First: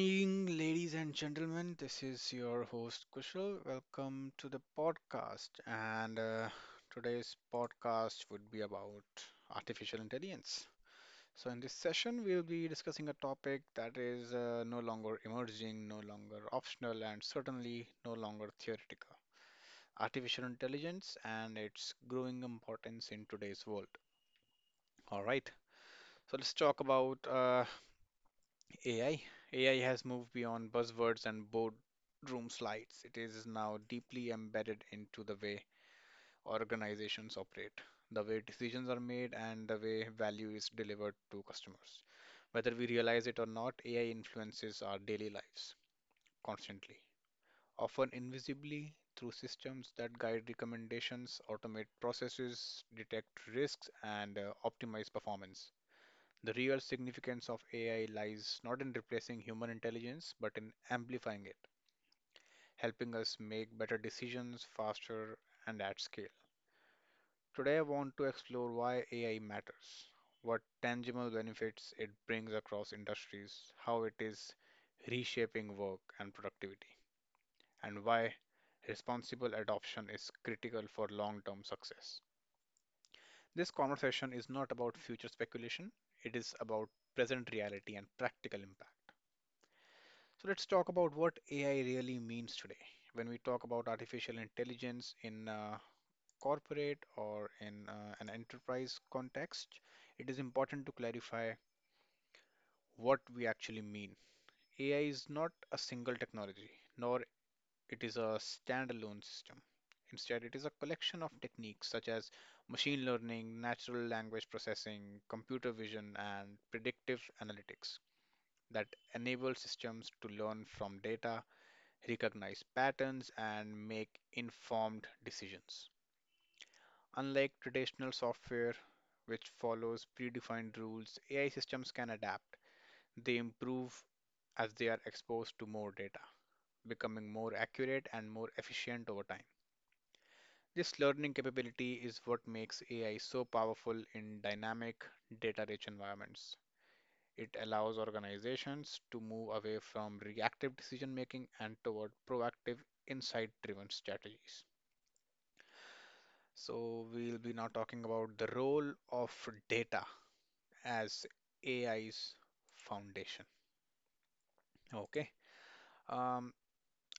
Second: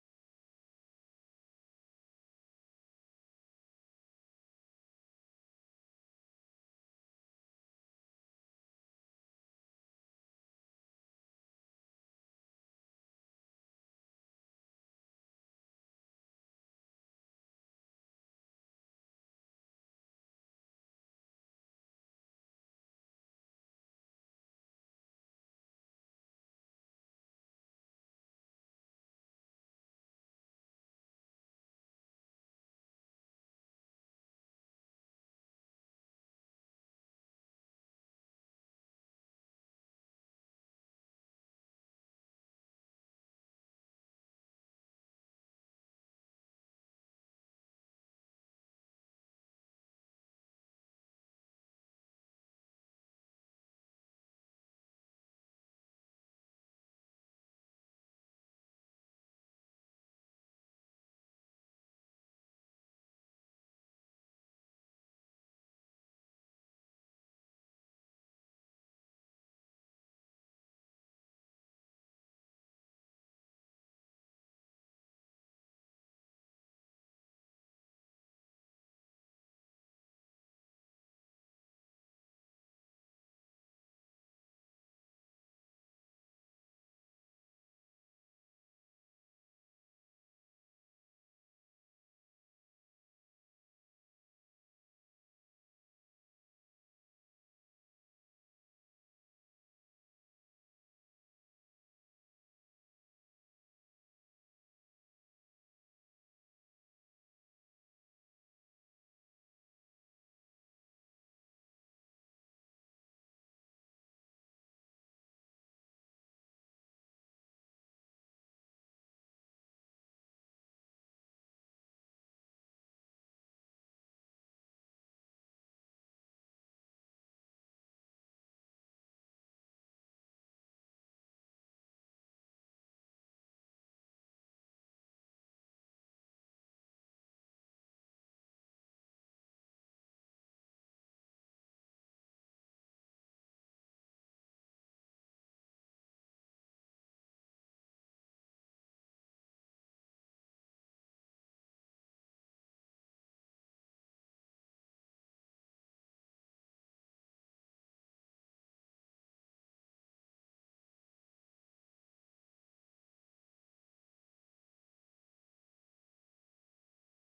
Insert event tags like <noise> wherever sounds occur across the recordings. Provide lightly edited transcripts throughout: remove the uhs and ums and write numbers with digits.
evening, ladies and gentlemen. This is your host Kushal. Welcome to the podcast. And today's podcast would be about artificial intelligence. So, in this session, we'll be discussing a topic that is no longer emerging, no longer optional, and certainly no longer theoretical: artificial intelligence and its growing importance in today's world. All right, so let's talk about AI. Has moved beyond buzzwords and boardroom slides. It is now deeply embedded into the way organizations operate, the way decisions are made, and the way value is delivered to customers. Whether we realize it or not, AI influences our daily lives constantly, often invisibly, through systems that guide recommendations, automate processes, detect risks, and optimize performance. The real significance of AI lies not in replacing human intelligence, but in amplifying it, helping us make better decisions faster and at scale. Today, I want to explore why AI matters, what tangible benefits it brings across industries, how it is reshaping work and productivity, and why responsible adoption is critical for long term success. This conversation is not about future speculation, it is about present reality and practical impact. So let's talk about what AI really means today. When we talk about artificial intelligence in corporate or in an enterprise context, it is important to clarify what we actually mean. AI is not a single technology, nor it is a standalone system. Instead, it is a collection of techniques such as machine learning, natural language processing, computer vision, and predictive analytics that enable systems to learn from data, recognize patterns, and make informed decisions. Unlike traditional software, which follows predefined rules, AI systems can adapt. They improve as they are exposed to more data, becoming more accurate and more efficient over time. This learning capability is what makes AI so powerful in dynamic, data rich environments. It allows organizations to move away from reactive decision making and toward proactive, insight driven strategies. So, we'll be now talking about the role of data as AI's foundation. Okay. Um,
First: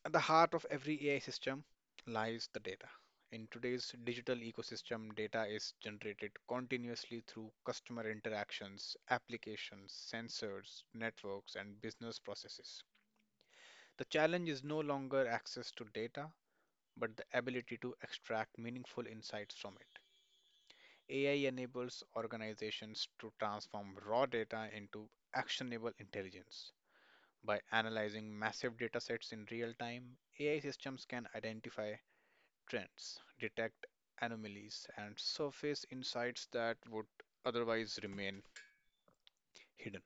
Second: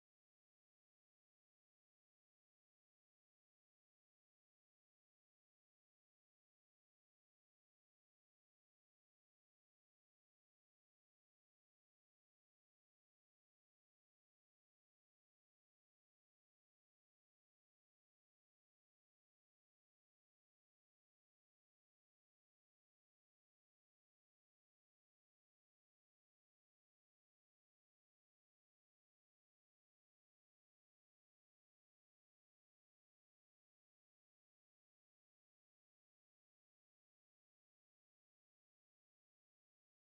at the heart of every AI system lies the data. In today's digital ecosystem, data is generated continuously through customer interactions, applications, sensors, networks, and business processes. The challenge is no longer access to data, but the ability to extract meaningful insights from it. AI enables organizations to transform raw data into actionable intelligence. By analyzing massive datasets in real time, AI systems can identify trends, detect anomalies, and surface insights that would otherwise remain hidden.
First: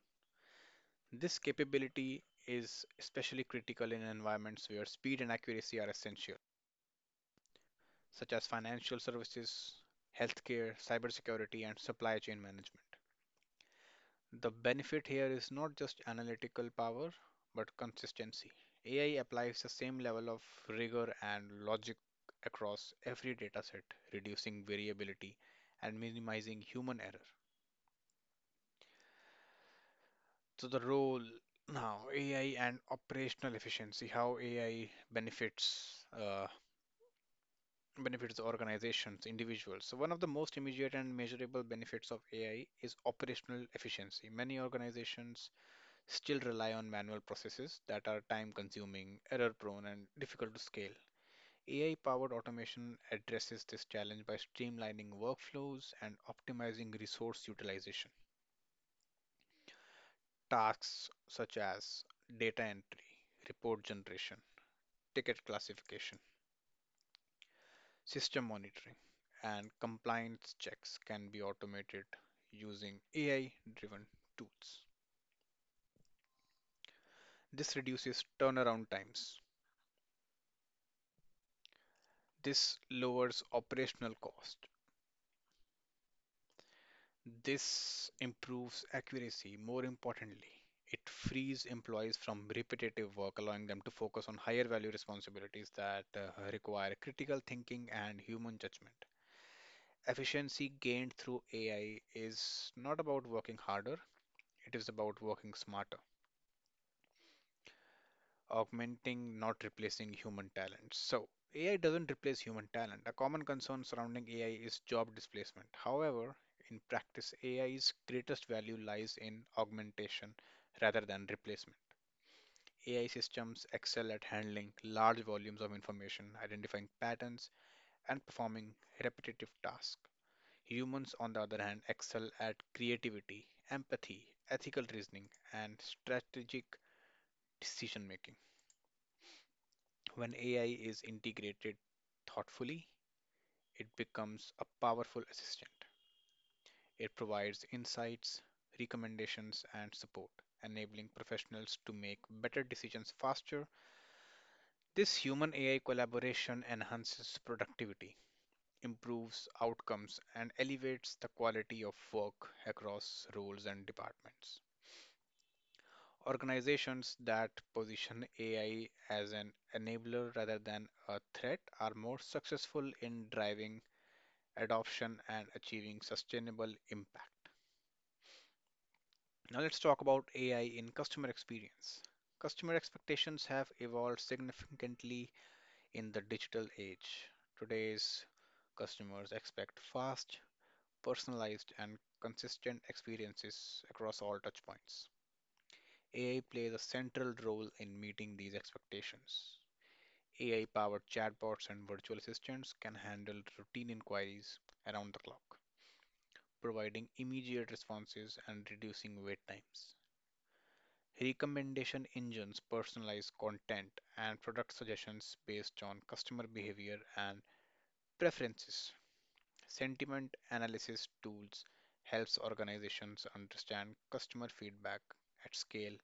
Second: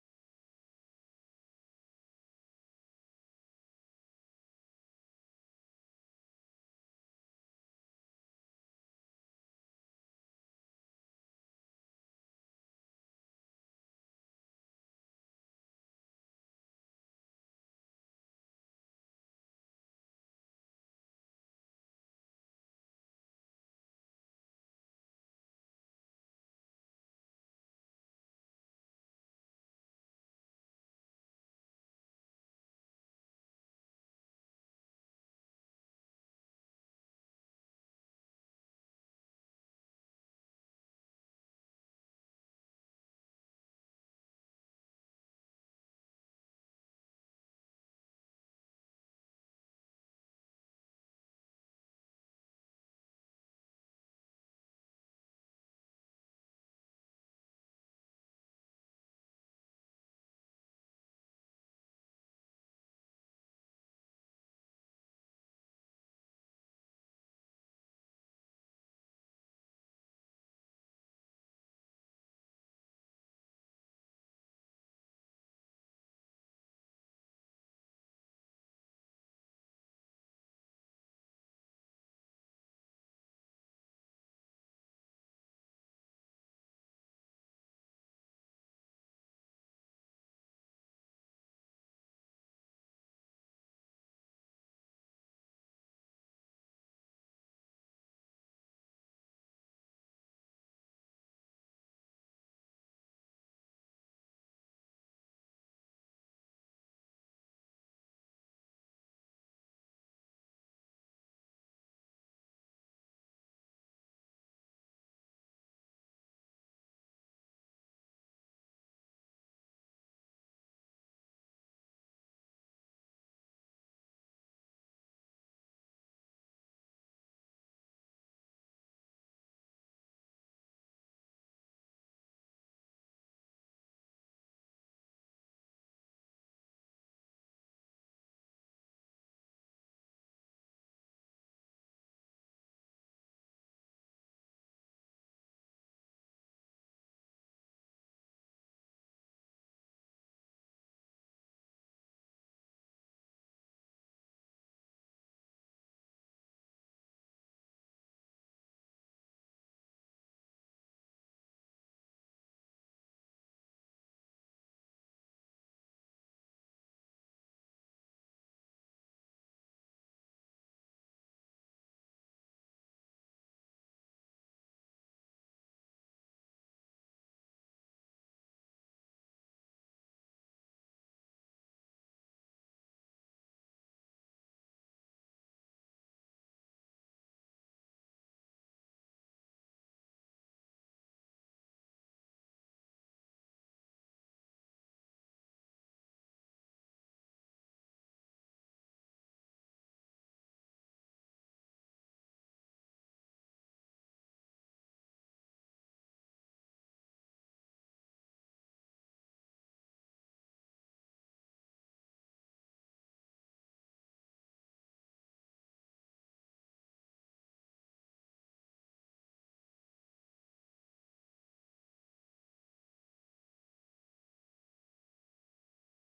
This capability is especially critical in environments where speed and accuracy are essential, such as financial services, healthcare, cybersecurity, and supply chain management. The benefit here is not just analytical power, but consistency. AI applies the same level of rigor and logic across every dataset, reducing variability and minimizing human error. So, the role now, AI and operational efficiency, how AI benefits. Benefits organizations, individuals. So one of the most immediate and measurable benefits of AI is operational efficiency. Many organizations still rely on manual processes that are time consuming, error prone, and difficult to scale. AI powered automation addresses this challenge by streamlining workflows and optimizing resource utilization. Tasks such as data entry, report generation, ticket classification, system monitoring, and compliance checks can be automated using AI driven tools. This reduces turnaround times. This lowers operational cost. This improves accuracy. More importantly, it frees employees from repetitive work, allowing them to focus on higher value responsibilities that require critical thinking and human judgment. Efficiency gained through AI is not about working harder, it is about working smarter. Augmenting, not replacing human talent. So, AI doesn't replace human talent. A common concern surrounding AI is job displacement. However, in practice, AI's greatest value lies in augmentation rather than replacement. AI systems excel at handling large volumes of information, identifying patterns, and performing repetitive tasks. Humans, on the other hand, excel at creativity, empathy, ethical reasoning, and strategic decision making. When AI is integrated thoughtfully, it becomes a powerful assistant. It provides insights, recommendations, and support, enabling professionals to make better decisions faster. This human AI collaboration enhances productivity, improves outcomes, and elevates the quality of work across roles and departments. Organizations that position AI as an enabler rather than a threat are more successful in driving adoption and achieving sustainable impact. Now, let's talk about AI in customer experience. Customer expectations have evolved significantly in the digital age. Today's customers expect fast, personalized, and consistent experiences across all touchpoints. AI plays a central role in meeting these expectations. AI powered chatbots and virtual assistants can handle routine inquiries around the clock, providing immediate responses and reducing wait times. Recommendation engines personalize content and product suggestions based on customer behavior and preferences. Sentiment analysis tools helps organizations understand customer feedback at scale,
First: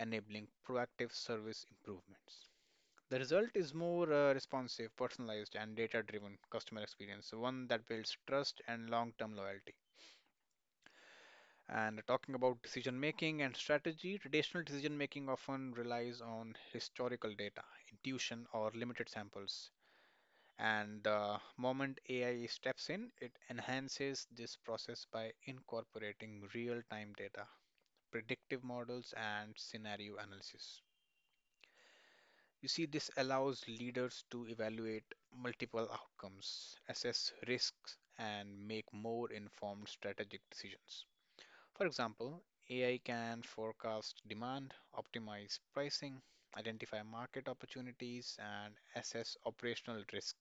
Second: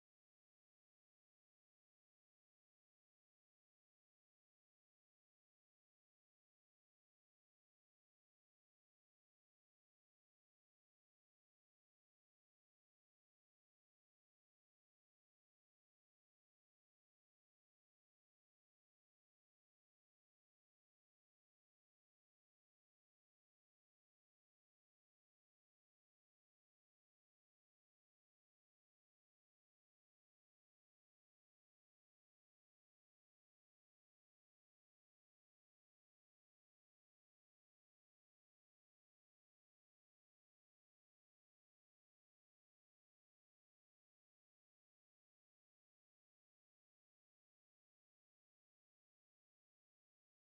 enabling proactive service improvements. The result is more responsive, personalized, and data driven customer experience, one that builds trust and long term loyalty. And talking about decision making and strategy, traditional decision making often relies on historical data, intuition, or limited samples. And the moment AI steps in, it enhances this process by incorporating real time data, predictive models, and scenario analysis. You see, this allows leaders to evaluate multiple outcomes, assess risks, and make more informed strategic decisions. For example, AI can forecast demand, optimize pricing, identify market opportunities, and assess operational risk.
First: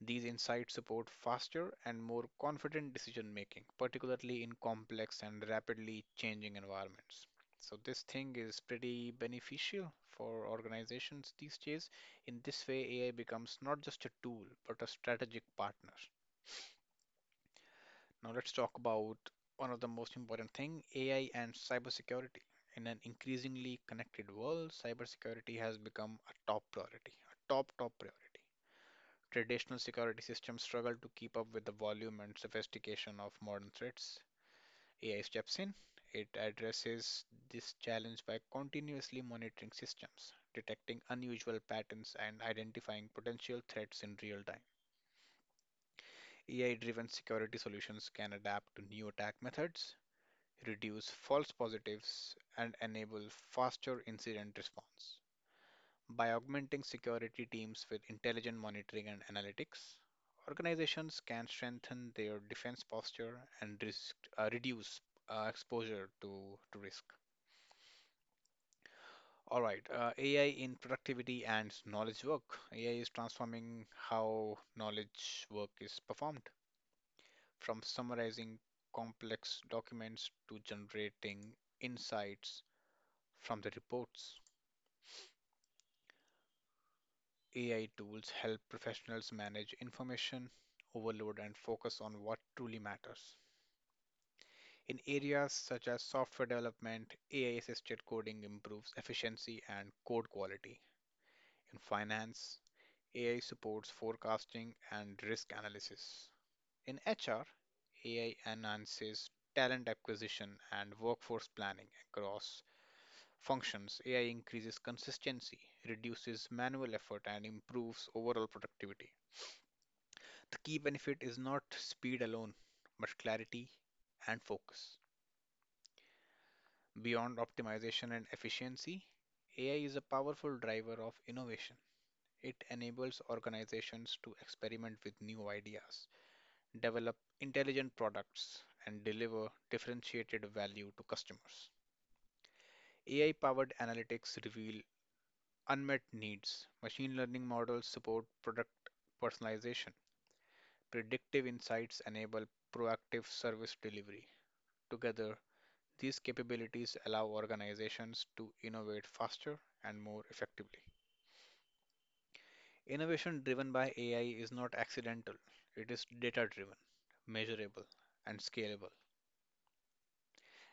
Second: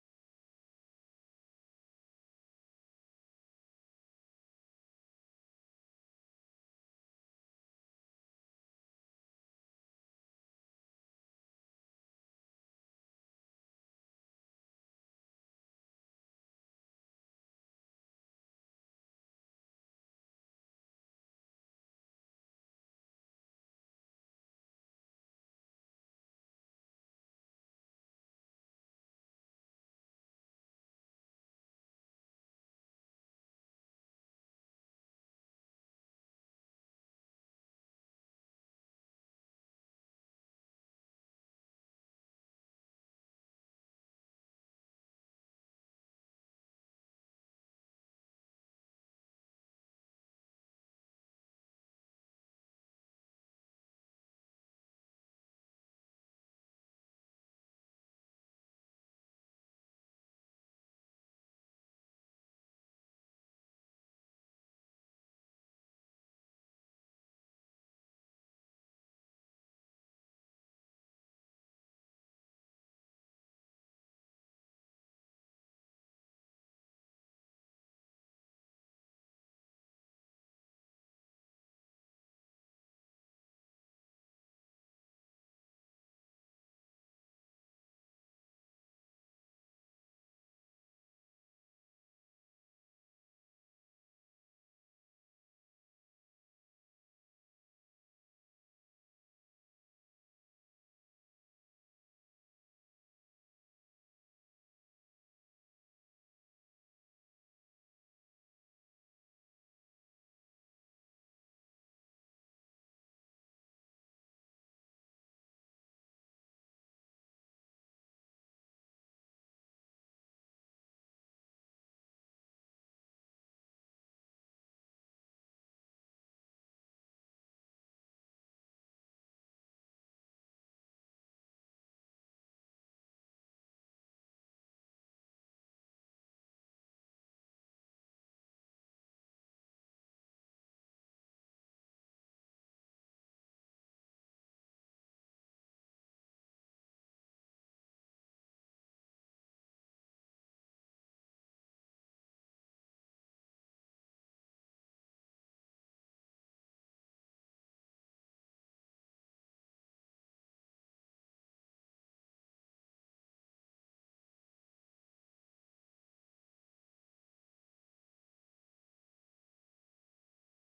These insights support faster and more confident decision making, particularly in complex and rapidly changing environments. So, this thing is pretty beneficial for organizations these days. In this way, AI becomes not just a tool, but a strategic partner. Now let's talk about one of the most important thing, AI and cybersecurity. In an increasingly connected world, cybersecurity has become a top priority, a top priority. Traditional security systems struggle to keep up with the volume and sophistication of modern threats. AI steps in. It addresses this challenge by continuously monitoring systems, detecting unusual patterns, and identifying potential threats in real time. AI driven security solutions can adapt to new attack methods, reduce false positives, and enable faster incident response. By augmenting security teams with intelligent monitoring and analytics, organizations can strengthen their defense posture and risk, reduce exposure to risk. All right, AI in productivity and knowledge work. AI is transforming how knowledge work is performed, from summarizing complex documents to generating insights from the reports. AI tools help professionals manage information overload and focus on what truly matters. In areas such as software development, AI assisted coding improves efficiency and code quality. In finance, AI supports forecasting and risk analysis. In HR, AI enhances talent acquisition and workforce planning across functions. AI increases consistency, reduces manual effort, and improves overall productivity. The key benefit is not speed alone, but clarity and focus. Beyond optimization and efficiency, AI is a powerful driver of innovation. It enables organizations to experiment with new ideas, develop intelligent products, and deliver differentiated value to customers. AI powered analytics reveal unmet needs. Machine learning models support product personalization. Predictive insights enable proactive service delivery. Together, these capabilities allow organizations to innovate faster and more effectively. Innovation driven by AI is not accidental, it is data driven, measurable, and scalable.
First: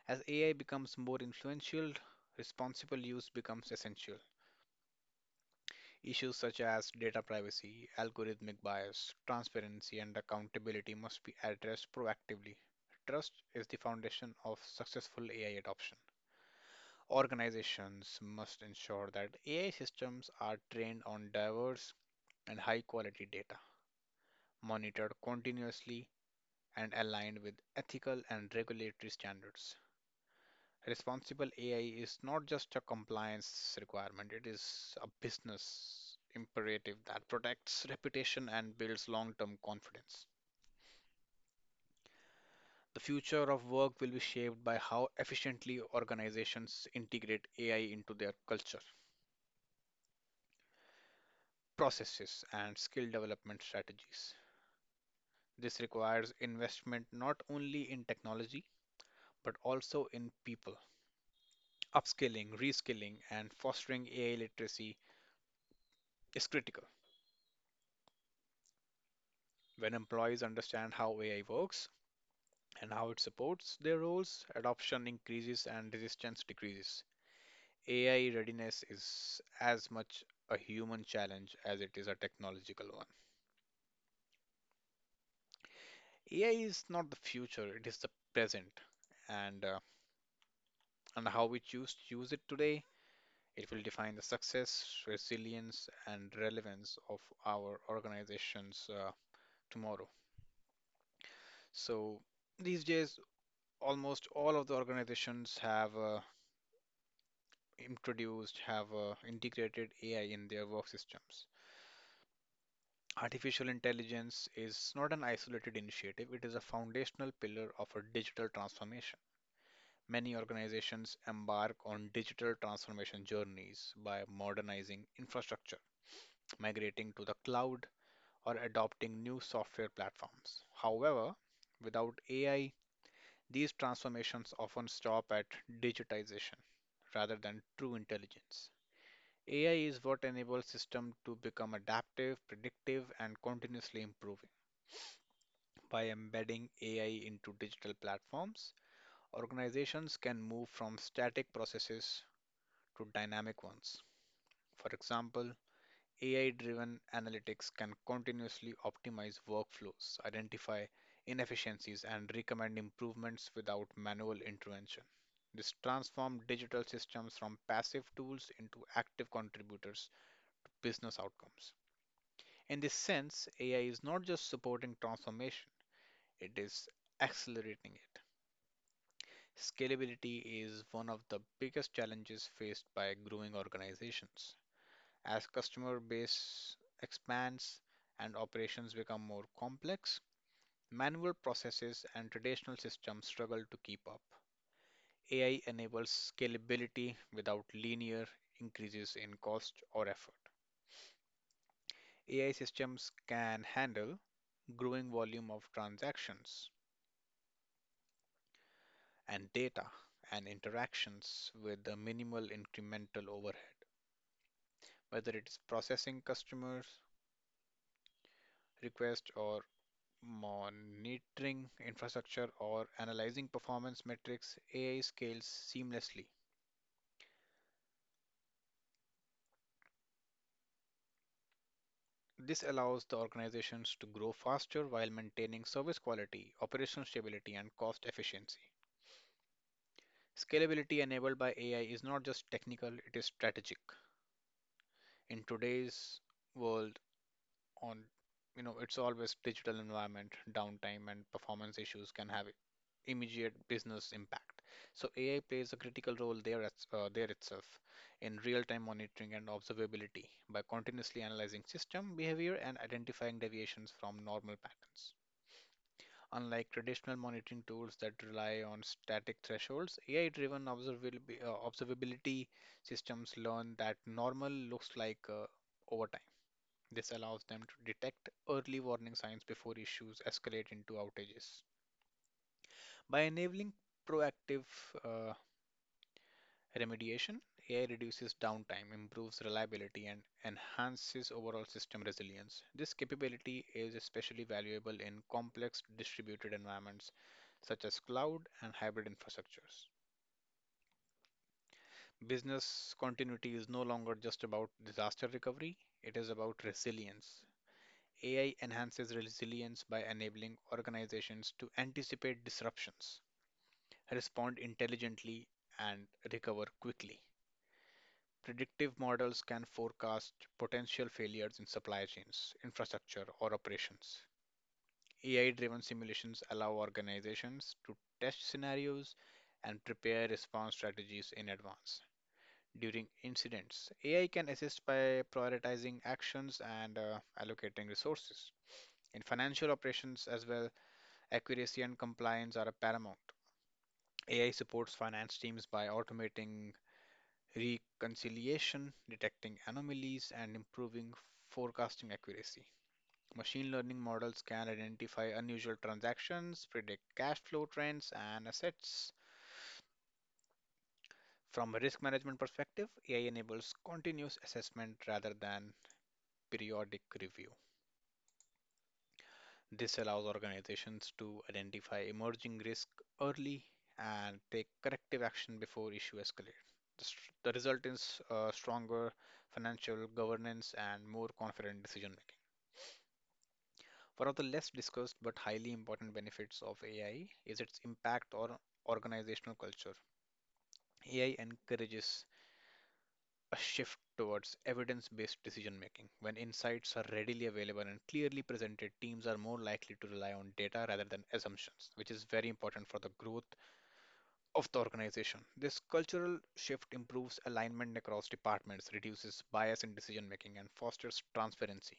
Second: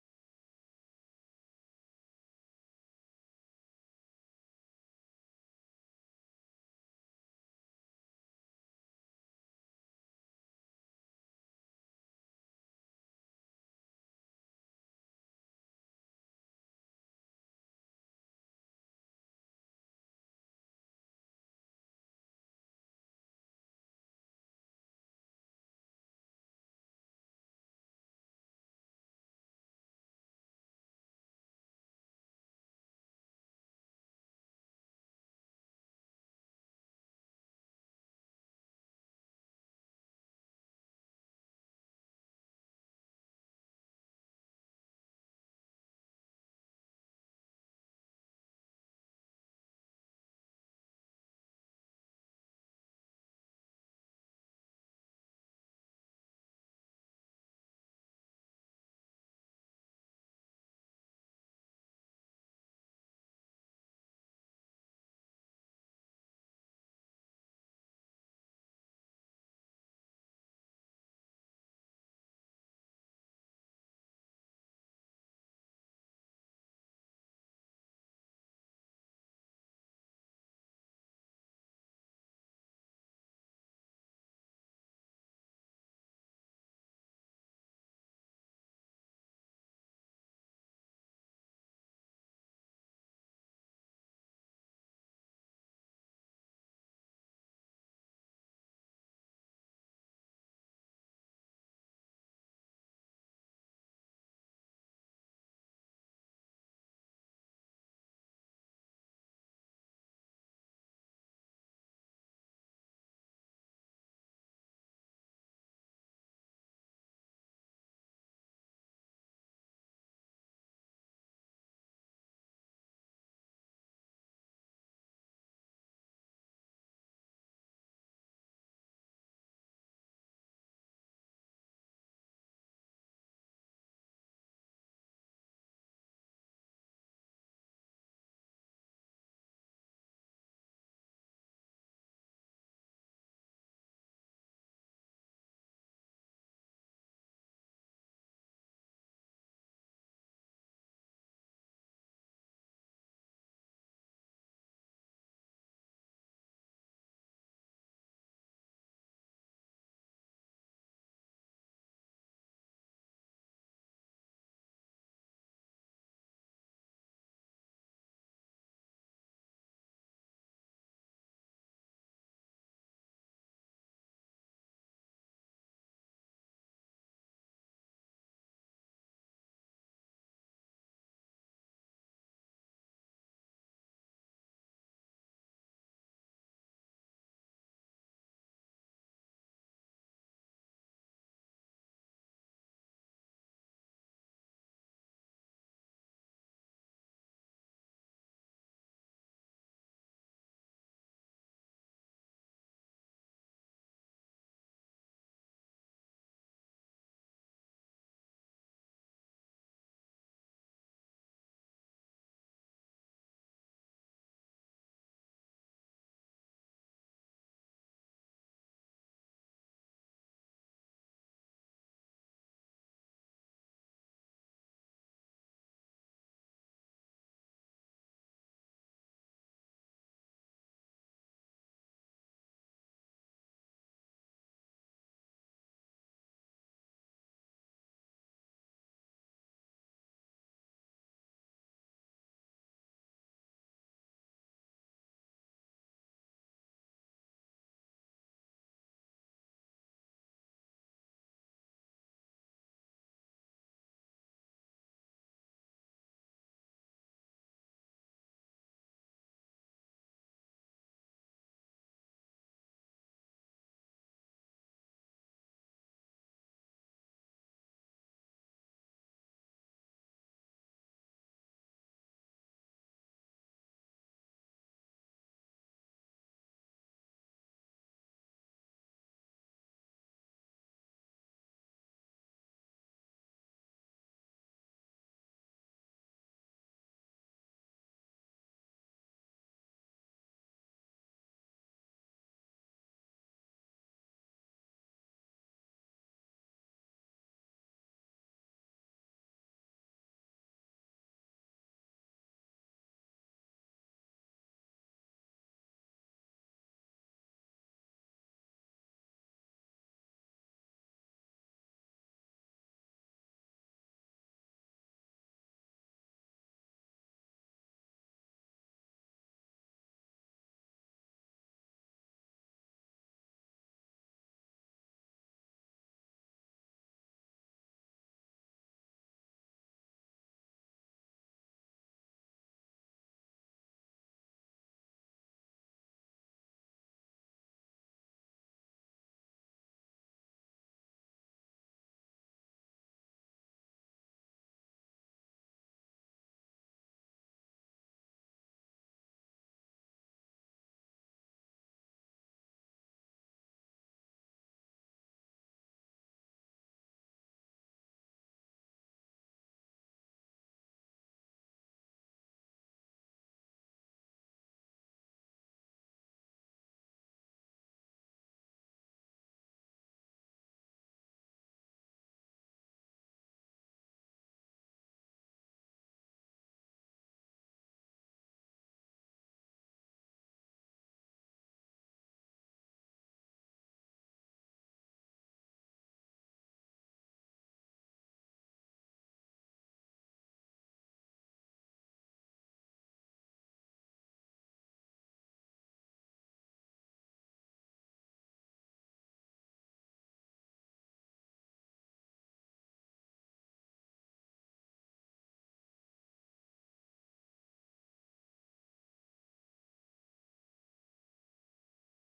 As AI becomes more influential, responsible use becomes essential. Issues such as data privacy, algorithmic bias, transparency, and accountability must be addressed proactively. Trust is the foundation of successful AI adoption. Organizations must ensure that AI systems are trained on diverse and high quality data, monitored continuously, and aligned with ethical and regulatory standards. Responsible AI is not just a compliance requirement, it is a business imperative that protects reputation and builds long term confidence. The future of work will be shaped by how efficiently organizations integrate AI into their culture, processes, and skill development strategies. This requires investment not only in technology but also in people. Upskilling, reskilling, and fostering AI literacy is critical. When employees understand how AI works and how it supports their roles, adoption increases and resistance decreases. AI readiness is as much a human challenge as it is a technological one. AI is not the future, it is the present. And, uh, and how we choose to use it today, it will define the success, resilience, and relevance of our organizations tomorrow. So these days, almost all of the organizations have integrated AI in their work systems. Artificial intelligence is not an isolated initiative, it is a foundational pillar of a digital transformation. Many organizations embark on digital transformation journeys by modernizing infrastructure, migrating to the cloud, or adopting new software platforms. However, without AI, these transformations often stop at digitization rather than true intelligence. AI is what enables systems to become adaptive, predictive, and continuously improving. By embedding AI into digital platforms, organizations can move from static processes to dynamic ones. For example, AI driven analytics can continuously optimize workflows, identify inefficiencies, and recommend improvements without manual intervention. This transforms digital systems from passive tools into active contributors' business outcomes. In this sense, AI is not just supporting transformation, it is accelerating it. Scalability is one of the biggest challenges faced by growing organizations. As customer base expands and operations become more complex, manual processes and traditional systems struggle to keep up. AI enables scalability without linear increases in cost or effort. AI systems can handle growing volume of transactions and data and interactions with a minimal incremental overhead, whether it is processing customers' requests or monitoring infrastructure, or analyzing performance metrics, AI scales seamlessly. This allows the organizations to grow faster while maintaining service quality, operational stability, and cost efficiency. Scalability enabled by AI is not just technical, it is strategic. In today's world on you know it's always digital environment. Downtime and performance issues can have immediate business impact, so AI plays a critical role there itself in real-time monitoring and observability by continuously analyzing system behavior and identifying deviations from normal patterns. Unlike traditional monitoring tools that rely on static thresholds, ai-driven observability systems learn that normal looks like over time. This allows them to detect early warning signs before issues escalate into outages. By enabling proactive uh, remediation, AI reduces downtime, improves reliability, and enhances overall system resilience. This capability is especially valuable in complex distributed environments such as cloud and hybrid infrastructures. Business continuity is no longer just about disaster recovery, it is about resilience. AI enhances resilience by enabling organizations to anticipate disruptions, respond intelligently, and recover quickly. Predictive models can forecast potential failures in supply chains, infrastructure, or operations. AI driven simulations allow organizations to test scenarios and prepare response strategies in advance. During incidents, AI can assist by prioritizing actions and allocating resources. In financial operations as well, accuracy and compliance are paramount. AI supports finance teams by automating reconciliation, detecting anomalies, and improving forecasting accuracy. Machine learning models can identify unusual transactions, predict cash flow trends, and assets. From a risk management perspective, AI enables continuous assessment rather than periodic review. This allows organizations to identify emerging risk early and take corrective action before issue escalate. The result is stronger financial governance and more confident decision making. One of the less discussed but highly important benefits of AI is its impact on organizational culture. AI encourages a shift towards evidence based decision making. When insights are readily available and clearly presented, teams are more likely to rely on data rather than assumptions, which is very important for the growth of the organization. This cultural shift improves alignment across departments, reduces bias in decision making, and fosters transparency.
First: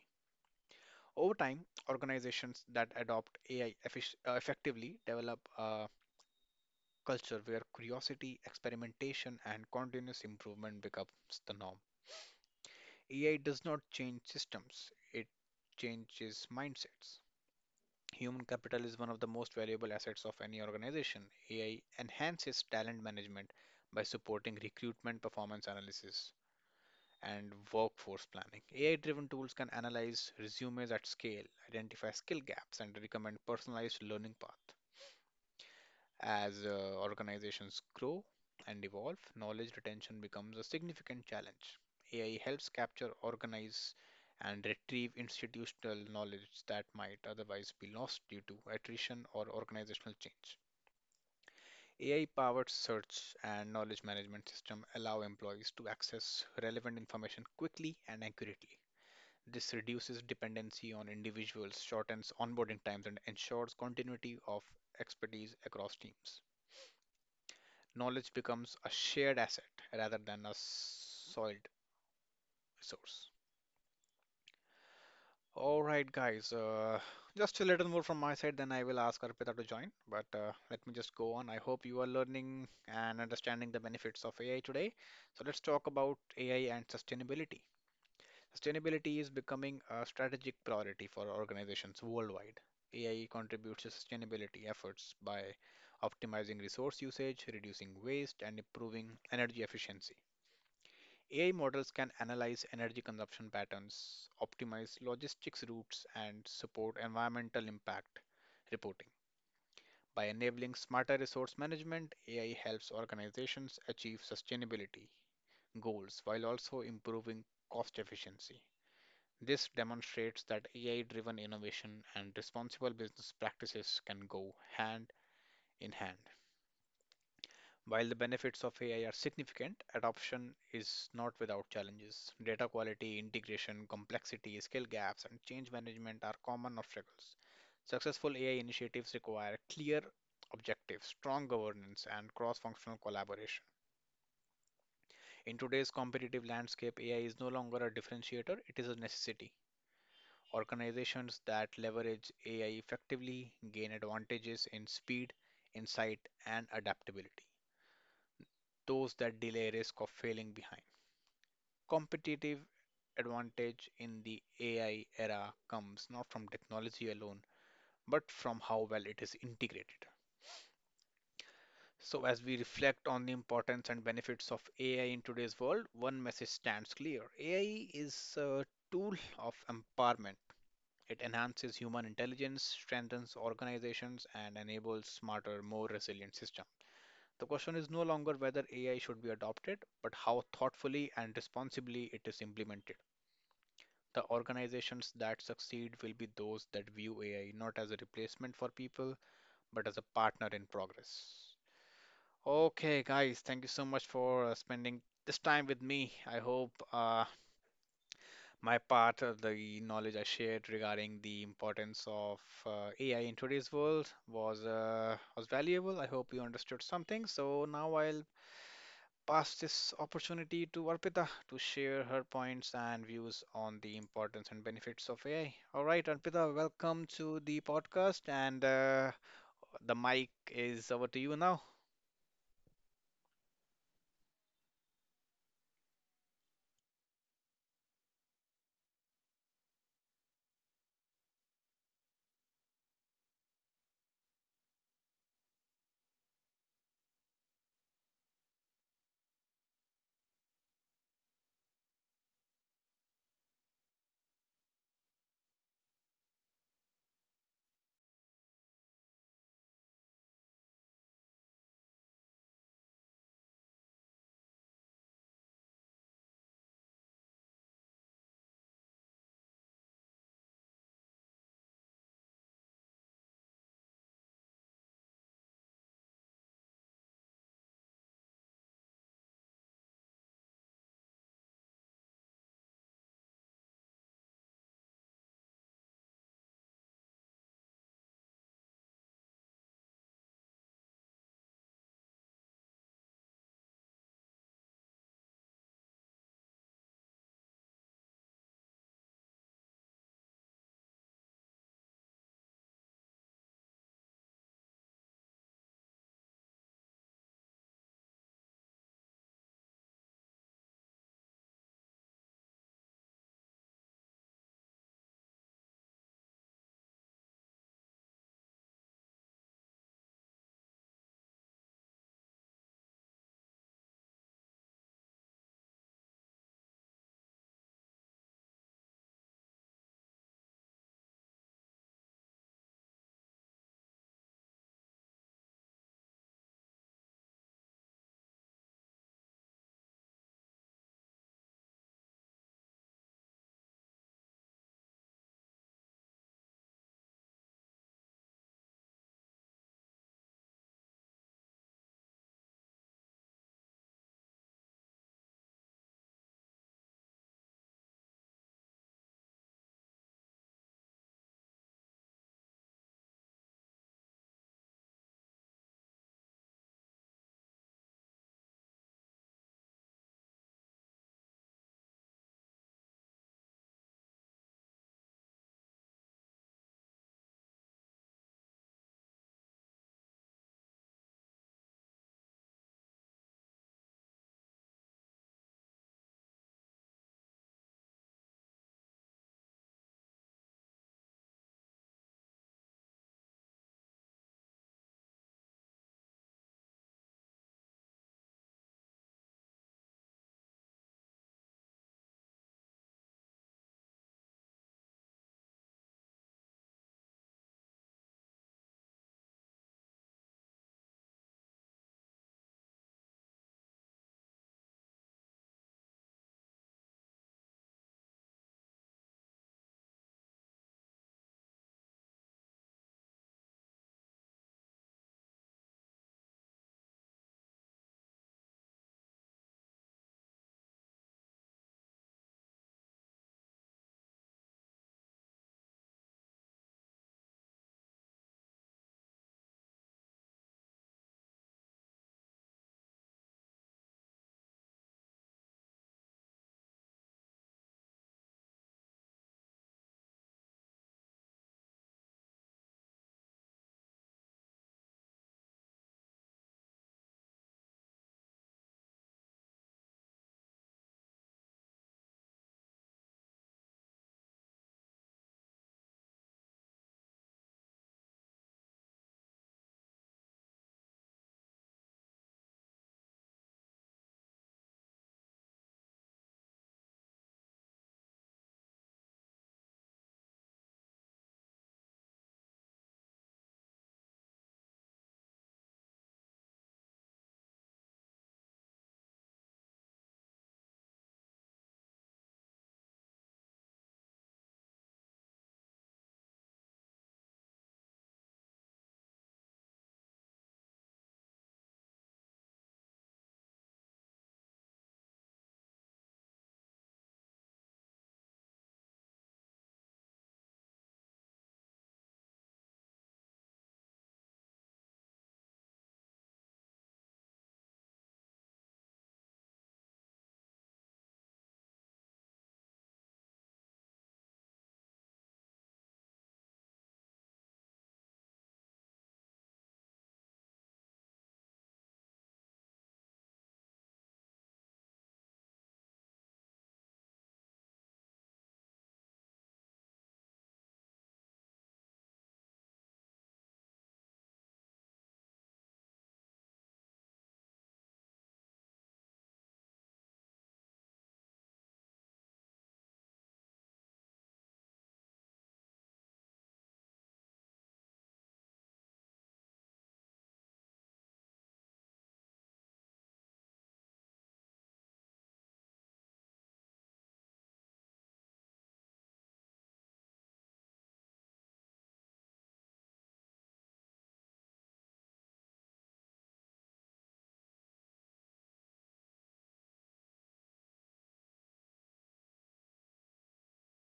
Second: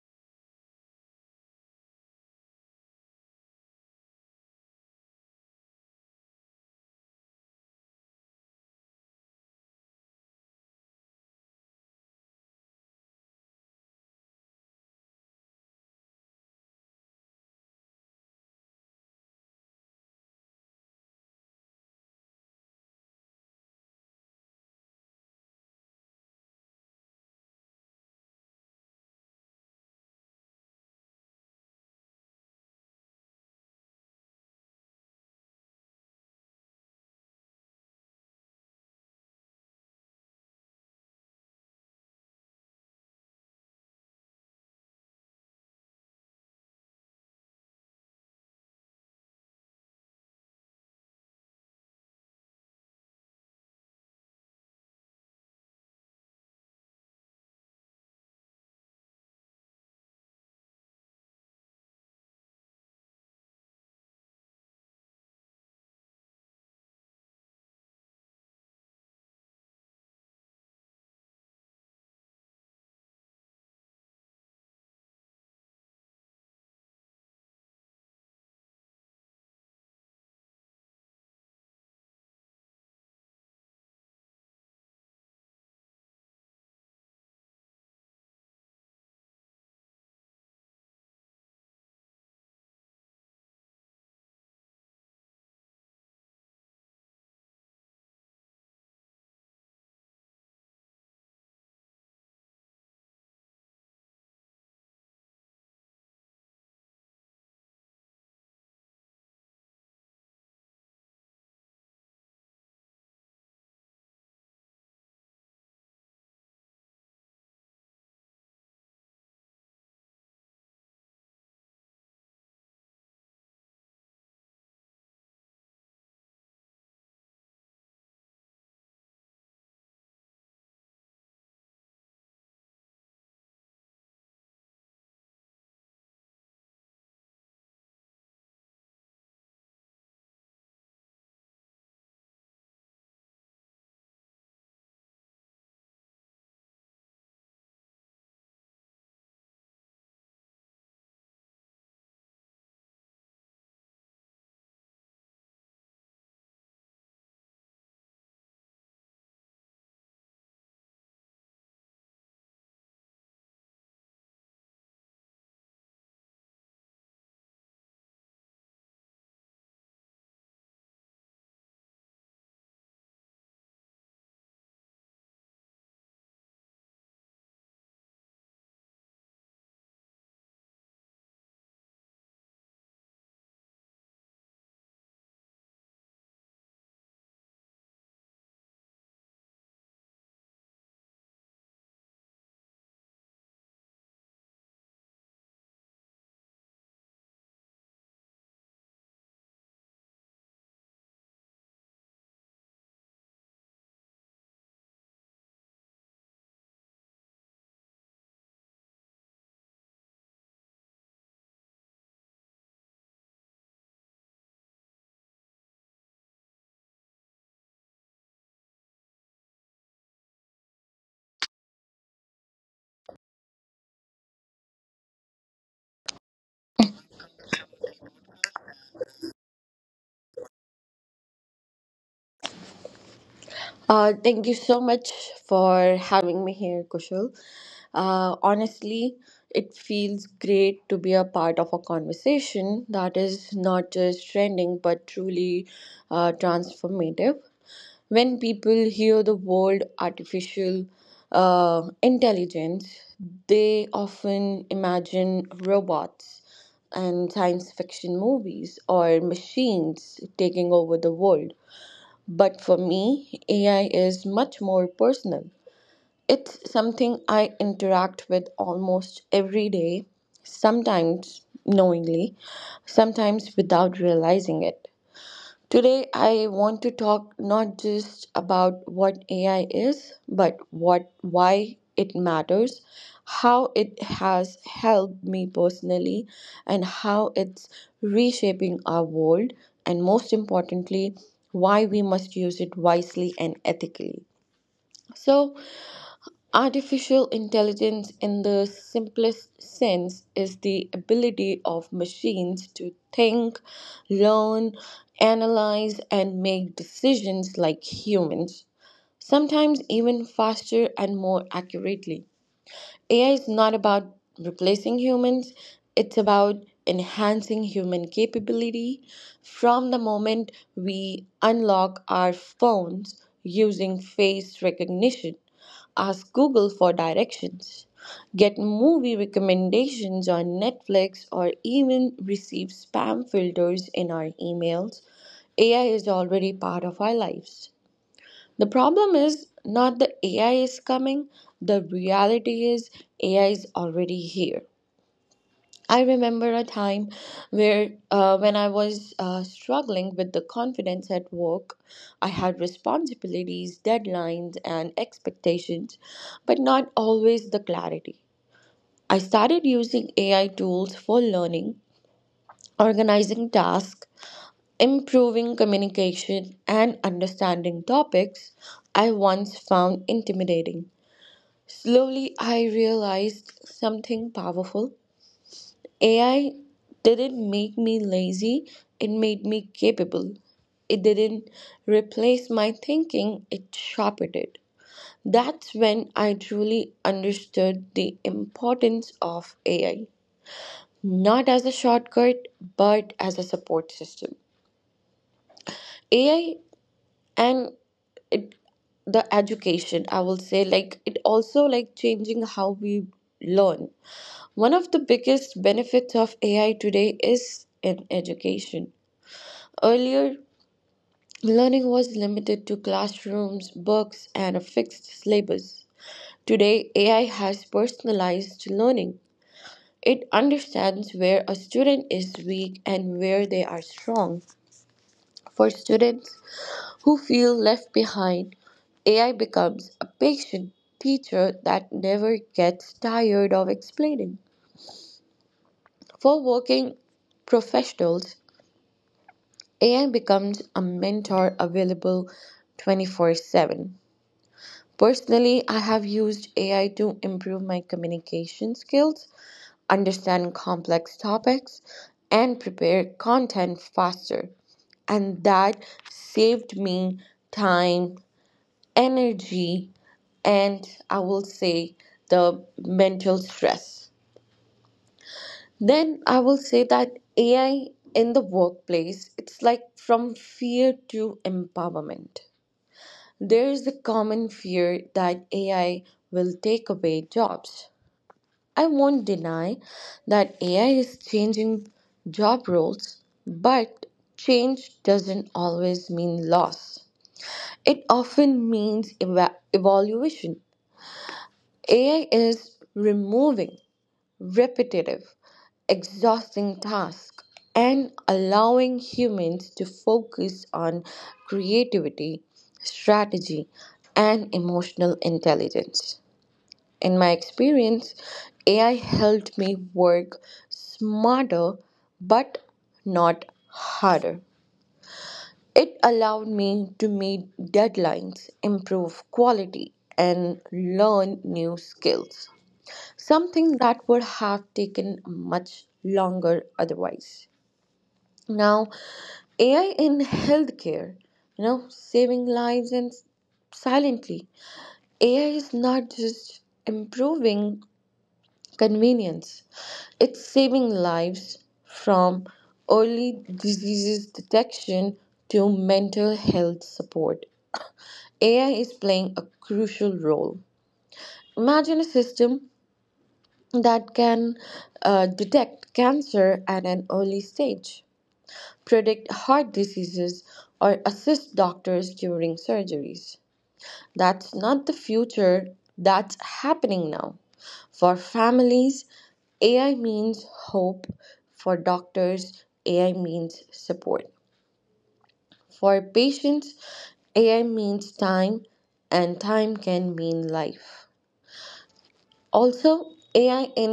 Over time, organizations that adopt AI effectively develop a culture where curiosity, experimentation, and continuous improvement becomes the norm. AI does not change systems, it changes mindsets. Human capital is one of the most valuable assets of any organization. AI enhances talent management by supporting recruitment, performance analysis, and workforce planning. AI driven tools can analyze resumes at scale, identify skill gaps, and recommend personalized learning paths. As organizations grow and evolve, knowledge retention becomes a significant challenge. AI helps capture, organize, and retrieve institutional knowledge that might otherwise be lost due to attrition or organizational change. AI powered search and knowledge management system allow employees to access relevant information quickly and accurately. This reduces dependency on individuals, shortens onboarding times, and ensures continuity of expertise across teams. Knowledge becomes a shared asset rather than a soiled resource. All right, guys, just a little more from my side, then I will ask Arpita to join. But let me just go on. I hope you are learning and understanding the benefits of AI today. So let's talk about AI and sustainability. Sustainability is becoming a strategic priority for organizations worldwide. AI contributes to sustainability efforts by optimizing resource usage, reducing waste, and improving energy efficiency. AI models can analyze energy consumption patterns, optimize logistics routes, and support environmental impact reporting. By enabling smarter resource management, AI helps organizations achieve sustainability goals while also improving cost efficiency. This demonstrates that AI driven innovation and responsible business practices can go hand in hand. While the benefits of AI are significant, adoption is not without challenges. Data quality, integration, complexity, skill gaps, and change management are common obstacles. Successful AI initiatives require clear objectives, strong governance, and cross functional collaboration. In today's competitive landscape, AI is no longer a differentiator, it is a necessity. Organizations that leverage AI effectively gain advantages in speed, insight, and adaptability. Those that delay risk of failing behind. Competitive advantage in the AI era comes not from technology alone, but from how well it is integrated. So, as we reflect on the importance and benefits of AI in today's world, one message stands clear: AI is a tool of empowerment. It enhances human intelligence, strengthens organizations, and enables smarter, more resilient systems. The question is no longer whether AI should be adopted, but how thoughtfully and responsibly it is implemented. The organizations that succeed will be those that view AI not as a replacement for people, but as a partner in progress. Okay, guys, thank you so much for spending this time with me. I hope my part of the knowledge I shared regarding the importance of AI in today's world was valuable. I hope you understood something. So now I'll pass this opportunity to Arpita to share her points and views on the importance and benefits of AI. All right, Arpita, welcome to the podcast, and the mic is over to you now. Thank you so much for having me here, Kushal. Honestly, it feels great to be a part of a conversation that is not just trending but truly transformative. When people hear the word artificial intelligence, they often imagine robots and science fiction movies or machines taking over the world. But for me, AI is much more personal. It's something I interact with almost every day, sometimes knowingly, sometimes without realizing it. Today, I want to talk not just about what AI is, but what why it matters, how it has helped me personally, and how it's reshaping our world, and most importantly, why we must use it wisely and ethically. So, artificial intelligence, in the simplest sense, is the ability of machines to think, learn, analyze, and make decisions like humans, sometimes even faster and more accurately. AI is not about replacing humans, it's about enhancing human capability. From the moment we unlock our phones using face recognition, ask Google for directions, get movie recommendations on Netflix, or even receive spam filters in our emails, AI is already part of our lives. The problem is not the AI is coming, the reality is AI is already here. I remember a time when I was struggling with the confidence at work. I had responsibilities, deadlines, and expectations, but not always the clarity. I started using AI tools for learning, organizing tasks, improving communication, and understanding topics I once found intimidating. Slowly, I realized something powerful. AI didn't make me lazy, it made me capable. It didn't replace my thinking, it sharpened it. That's when I truly understood the importance of AI, not as a shortcut, but as a support system. AI and it, the education, I will say, like it also, like changing how we learn. One of the biggest benefits of AI today is in education. Earlier, learning was limited to classrooms, books, and a fixed syllabus. Today, AI has personalized learning. It understands where a student is weak and where they are strong. For students who feel left behind, AI becomes a patient teacher that never gets tired of explaining. For working professionals, AI becomes a mentor available 24/7. Personally, I have used AI to improve my communication skills, understand complex topics, and prepare content faster. And that saved me time, energy, and I will say the mental stress. Then I will say that AI in the workplace, it's like from fear to empowerment. There is a common fear that AI will take away jobs. I won't deny that AI is changing job roles, but change doesn't always mean loss. It often means evaluation. AI is removing repetitive, exhausting task and allowing humans to focus on creativity, strategy, and emotional intelligence. In my experience, AI helped me work smarter but not harder. It allowed me to meet deadlines, improve quality, and learn new skills, something that would have taken much longer otherwise. Now, AI in healthcare, you know, saving lives and silently. AI is not just improving convenience, it's saving lives from early diseases detection to mental health support. AI is playing a crucial role. Imagine a system that can detect cancer at an early stage, predict heart diseases, or assist doctors during surgeries. That's not the future, that's happening now. For families, AI means hope. For doctors, AI means support. For patients, AI means time, and time can mean life also. AI in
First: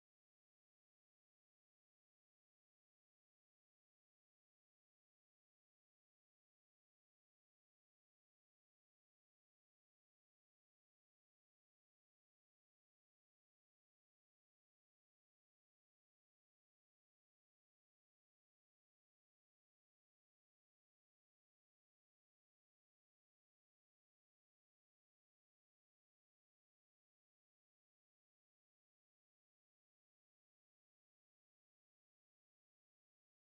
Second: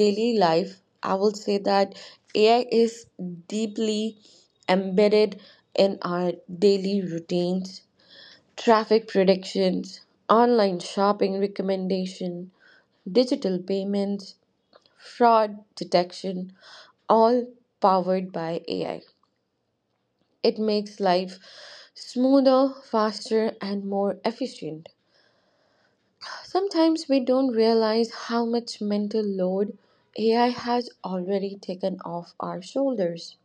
daily life, I will say that AI is deeply embedded in our daily routines. Traffic predictions, online shopping recommendation, digital payments, fraud detection, all powered by AI. It makes life smoother, faster, and more efficient. Sometimes we don't realize how much mental load AI has already taken off our shoulders.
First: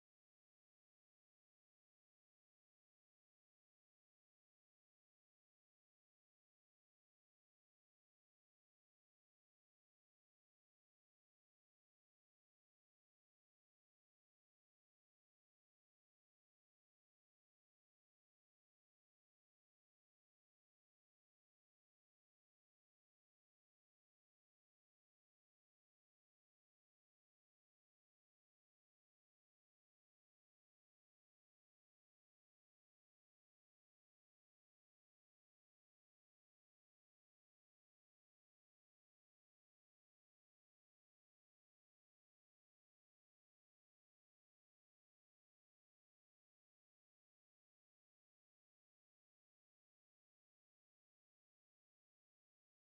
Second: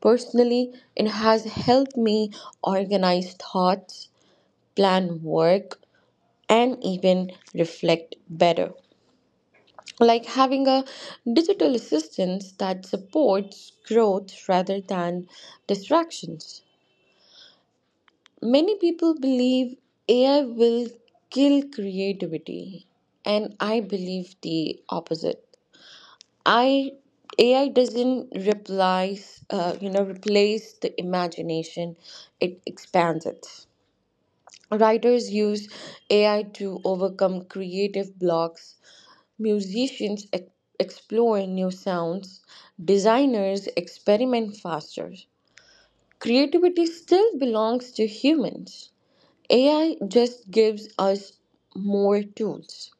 Personally, it has helped me organize thoughts, plan work, and even reflect better. Like having a digital assistance that supports growth rather than distractions. Many people believe AI will kill creativity, and I believe the opposite. I AI doesn't replace you know replace the imagination; it expands it. Writers use AI to overcome creative blocks. Musicians explore new sounds. Designers experiment faster. Creativity still belongs to humans. AI just gives us more tools.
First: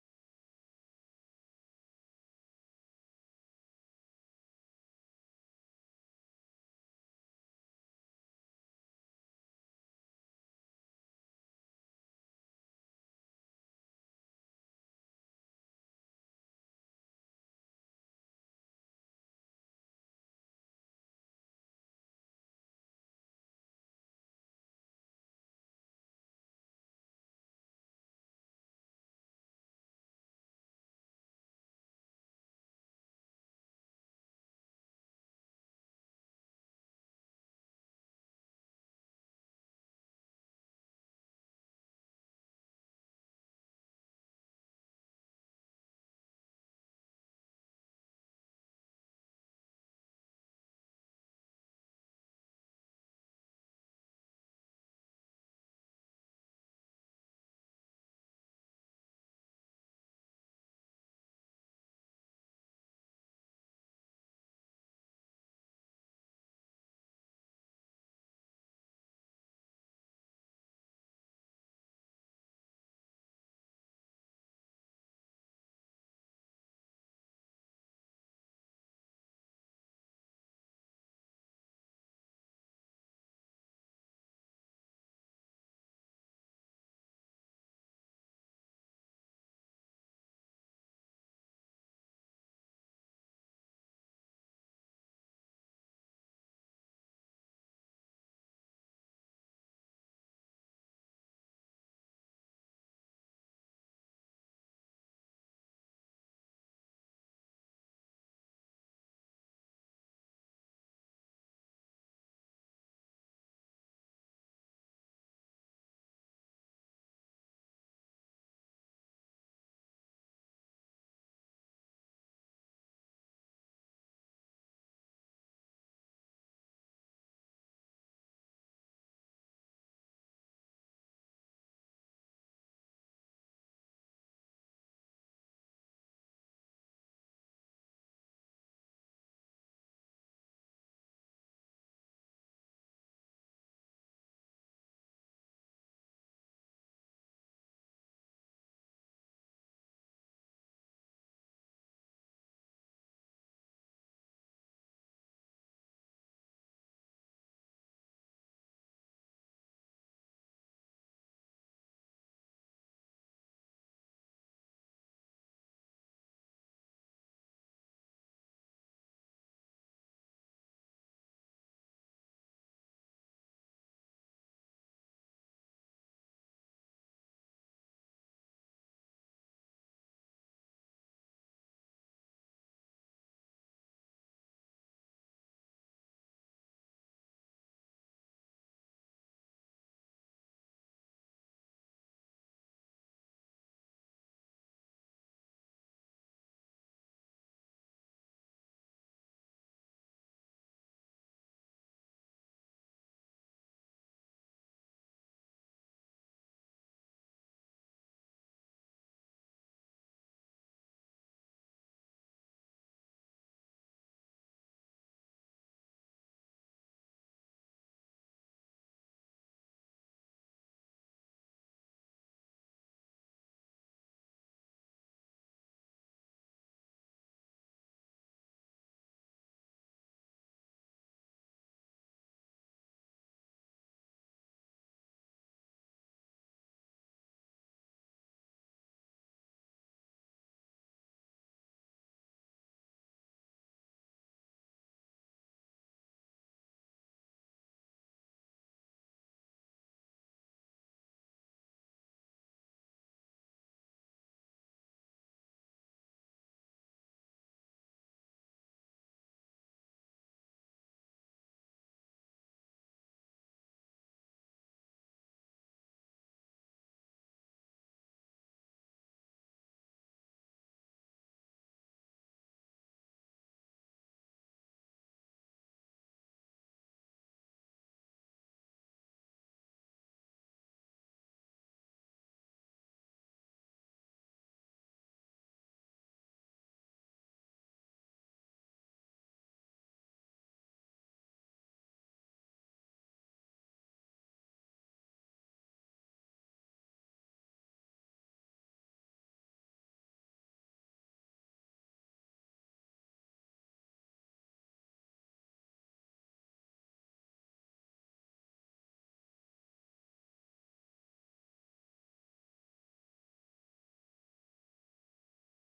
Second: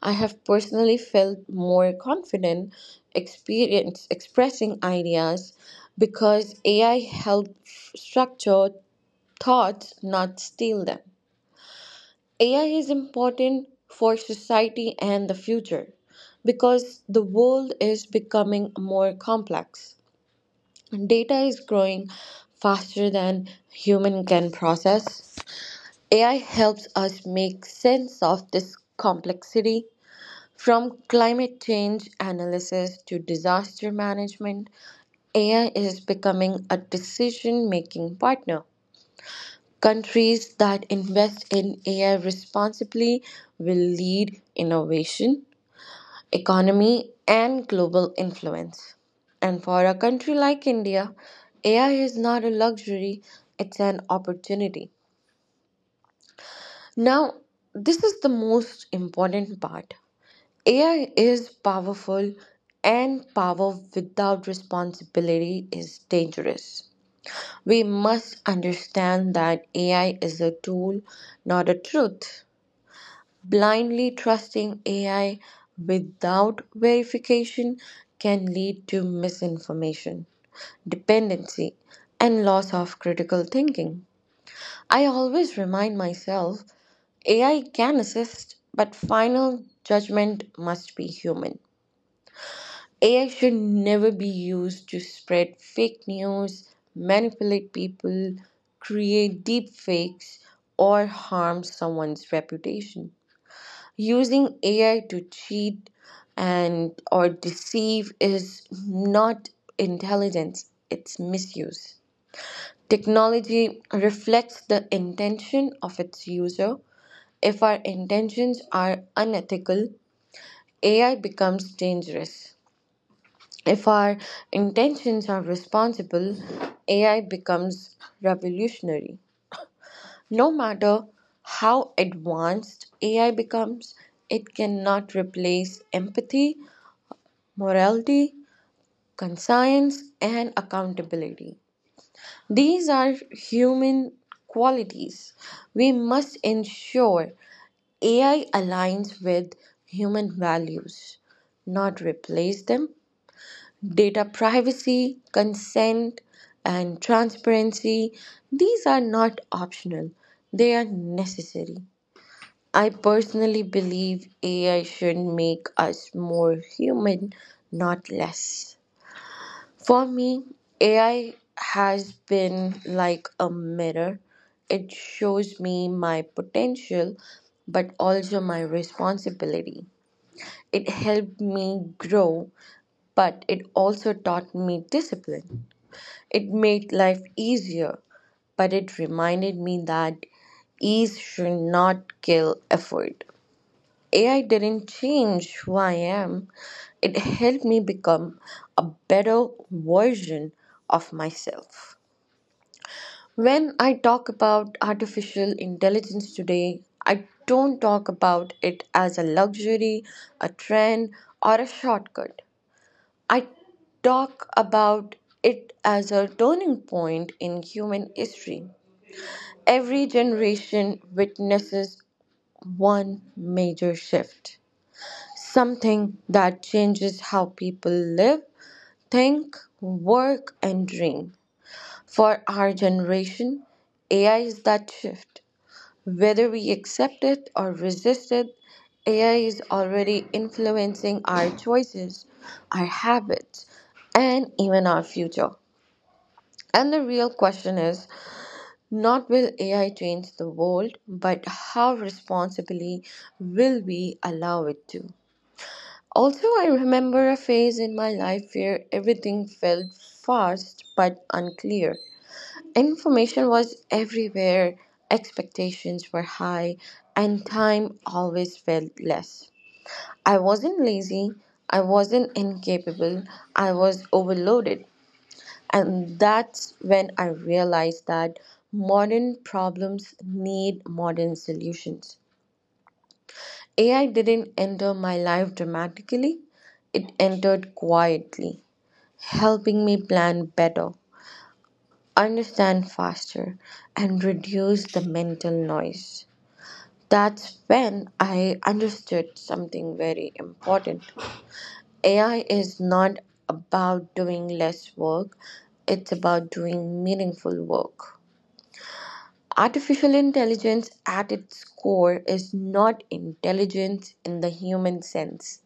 I have personally felt more confident experience expressing ideas because AI helps structure thoughts, not steal them. AI is important for society and the future because the world is becoming more complex. Data is growing faster than human can process. AI helps us make sense of this complexity. From climate change analysis to disaster management, AI is becoming a decision making partner. Countries that invest in AI responsibly will lead innovation, economy, and global influence. And for a country like India, AI is not a luxury, it's an opportunity. Now, this is the most important part. AI is powerful, and power without responsibility is dangerous. We must understand that AI is a tool, not a truth. Blindly trusting AI without verification can lead to misinformation, dependency, and loss of critical thinking. I always remind myself AI can assist, but final judgment must be human. AI should never be used to spread fake news, manipulate people, create deep fakes, or harm someone's reputation. Using AI to cheat and or deceive is not intelligence, it's misuse. Technology reflects the intention of its user. If our intentions are unethical, AI becomes dangerous. If our intentions are responsible, AI becomes revolutionary. No matter how advanced AI becomes, it cannot replace empathy, morality, conscience, and accountability. These are human qualities. We must ensure AI aligns with human values, not replace them. Data privacy, consent, and transparency, these are not optional, they are necessary. I personally believe AI should make us more human, not less. For me, AI has been like a mirror. It shows me my potential, but also my responsibility. It helped me grow, but it also taught me discipline. It made life easier, but it reminded me that ease should not kill effort. AI didn't change who I am, it helped me become a better version of myself. When I talk about artificial intelligence today, I don't talk about it as a luxury, a trend, or a shortcut. I talk about it as a turning point in human history. Every generation witnesses one major shift, something that changes how people live, think, work, and dream. For our generation, AI is that shift. Whether we accept it or resist it, AI is already influencing our choices, our habits, and even our future. And the real question is not will AI change the world, but how responsibly will we allow it to? Also, I remember a phase in my life where everything felt fast but unclear. Information was everywhere, expectations were high, and time always felt less. I wasn't lazy, I wasn't incapable, I was overloaded. And that's when I realized that modern problems need modern solutions. AI didn't enter my life dramatically, it entered quietly, helping me plan better, understand faster, and reduce the mental noise. That's when I understood something very important. AI is not about doing less work, it's about doing meaningful work. Artificial intelligence at its core is not intelligence in the human sense.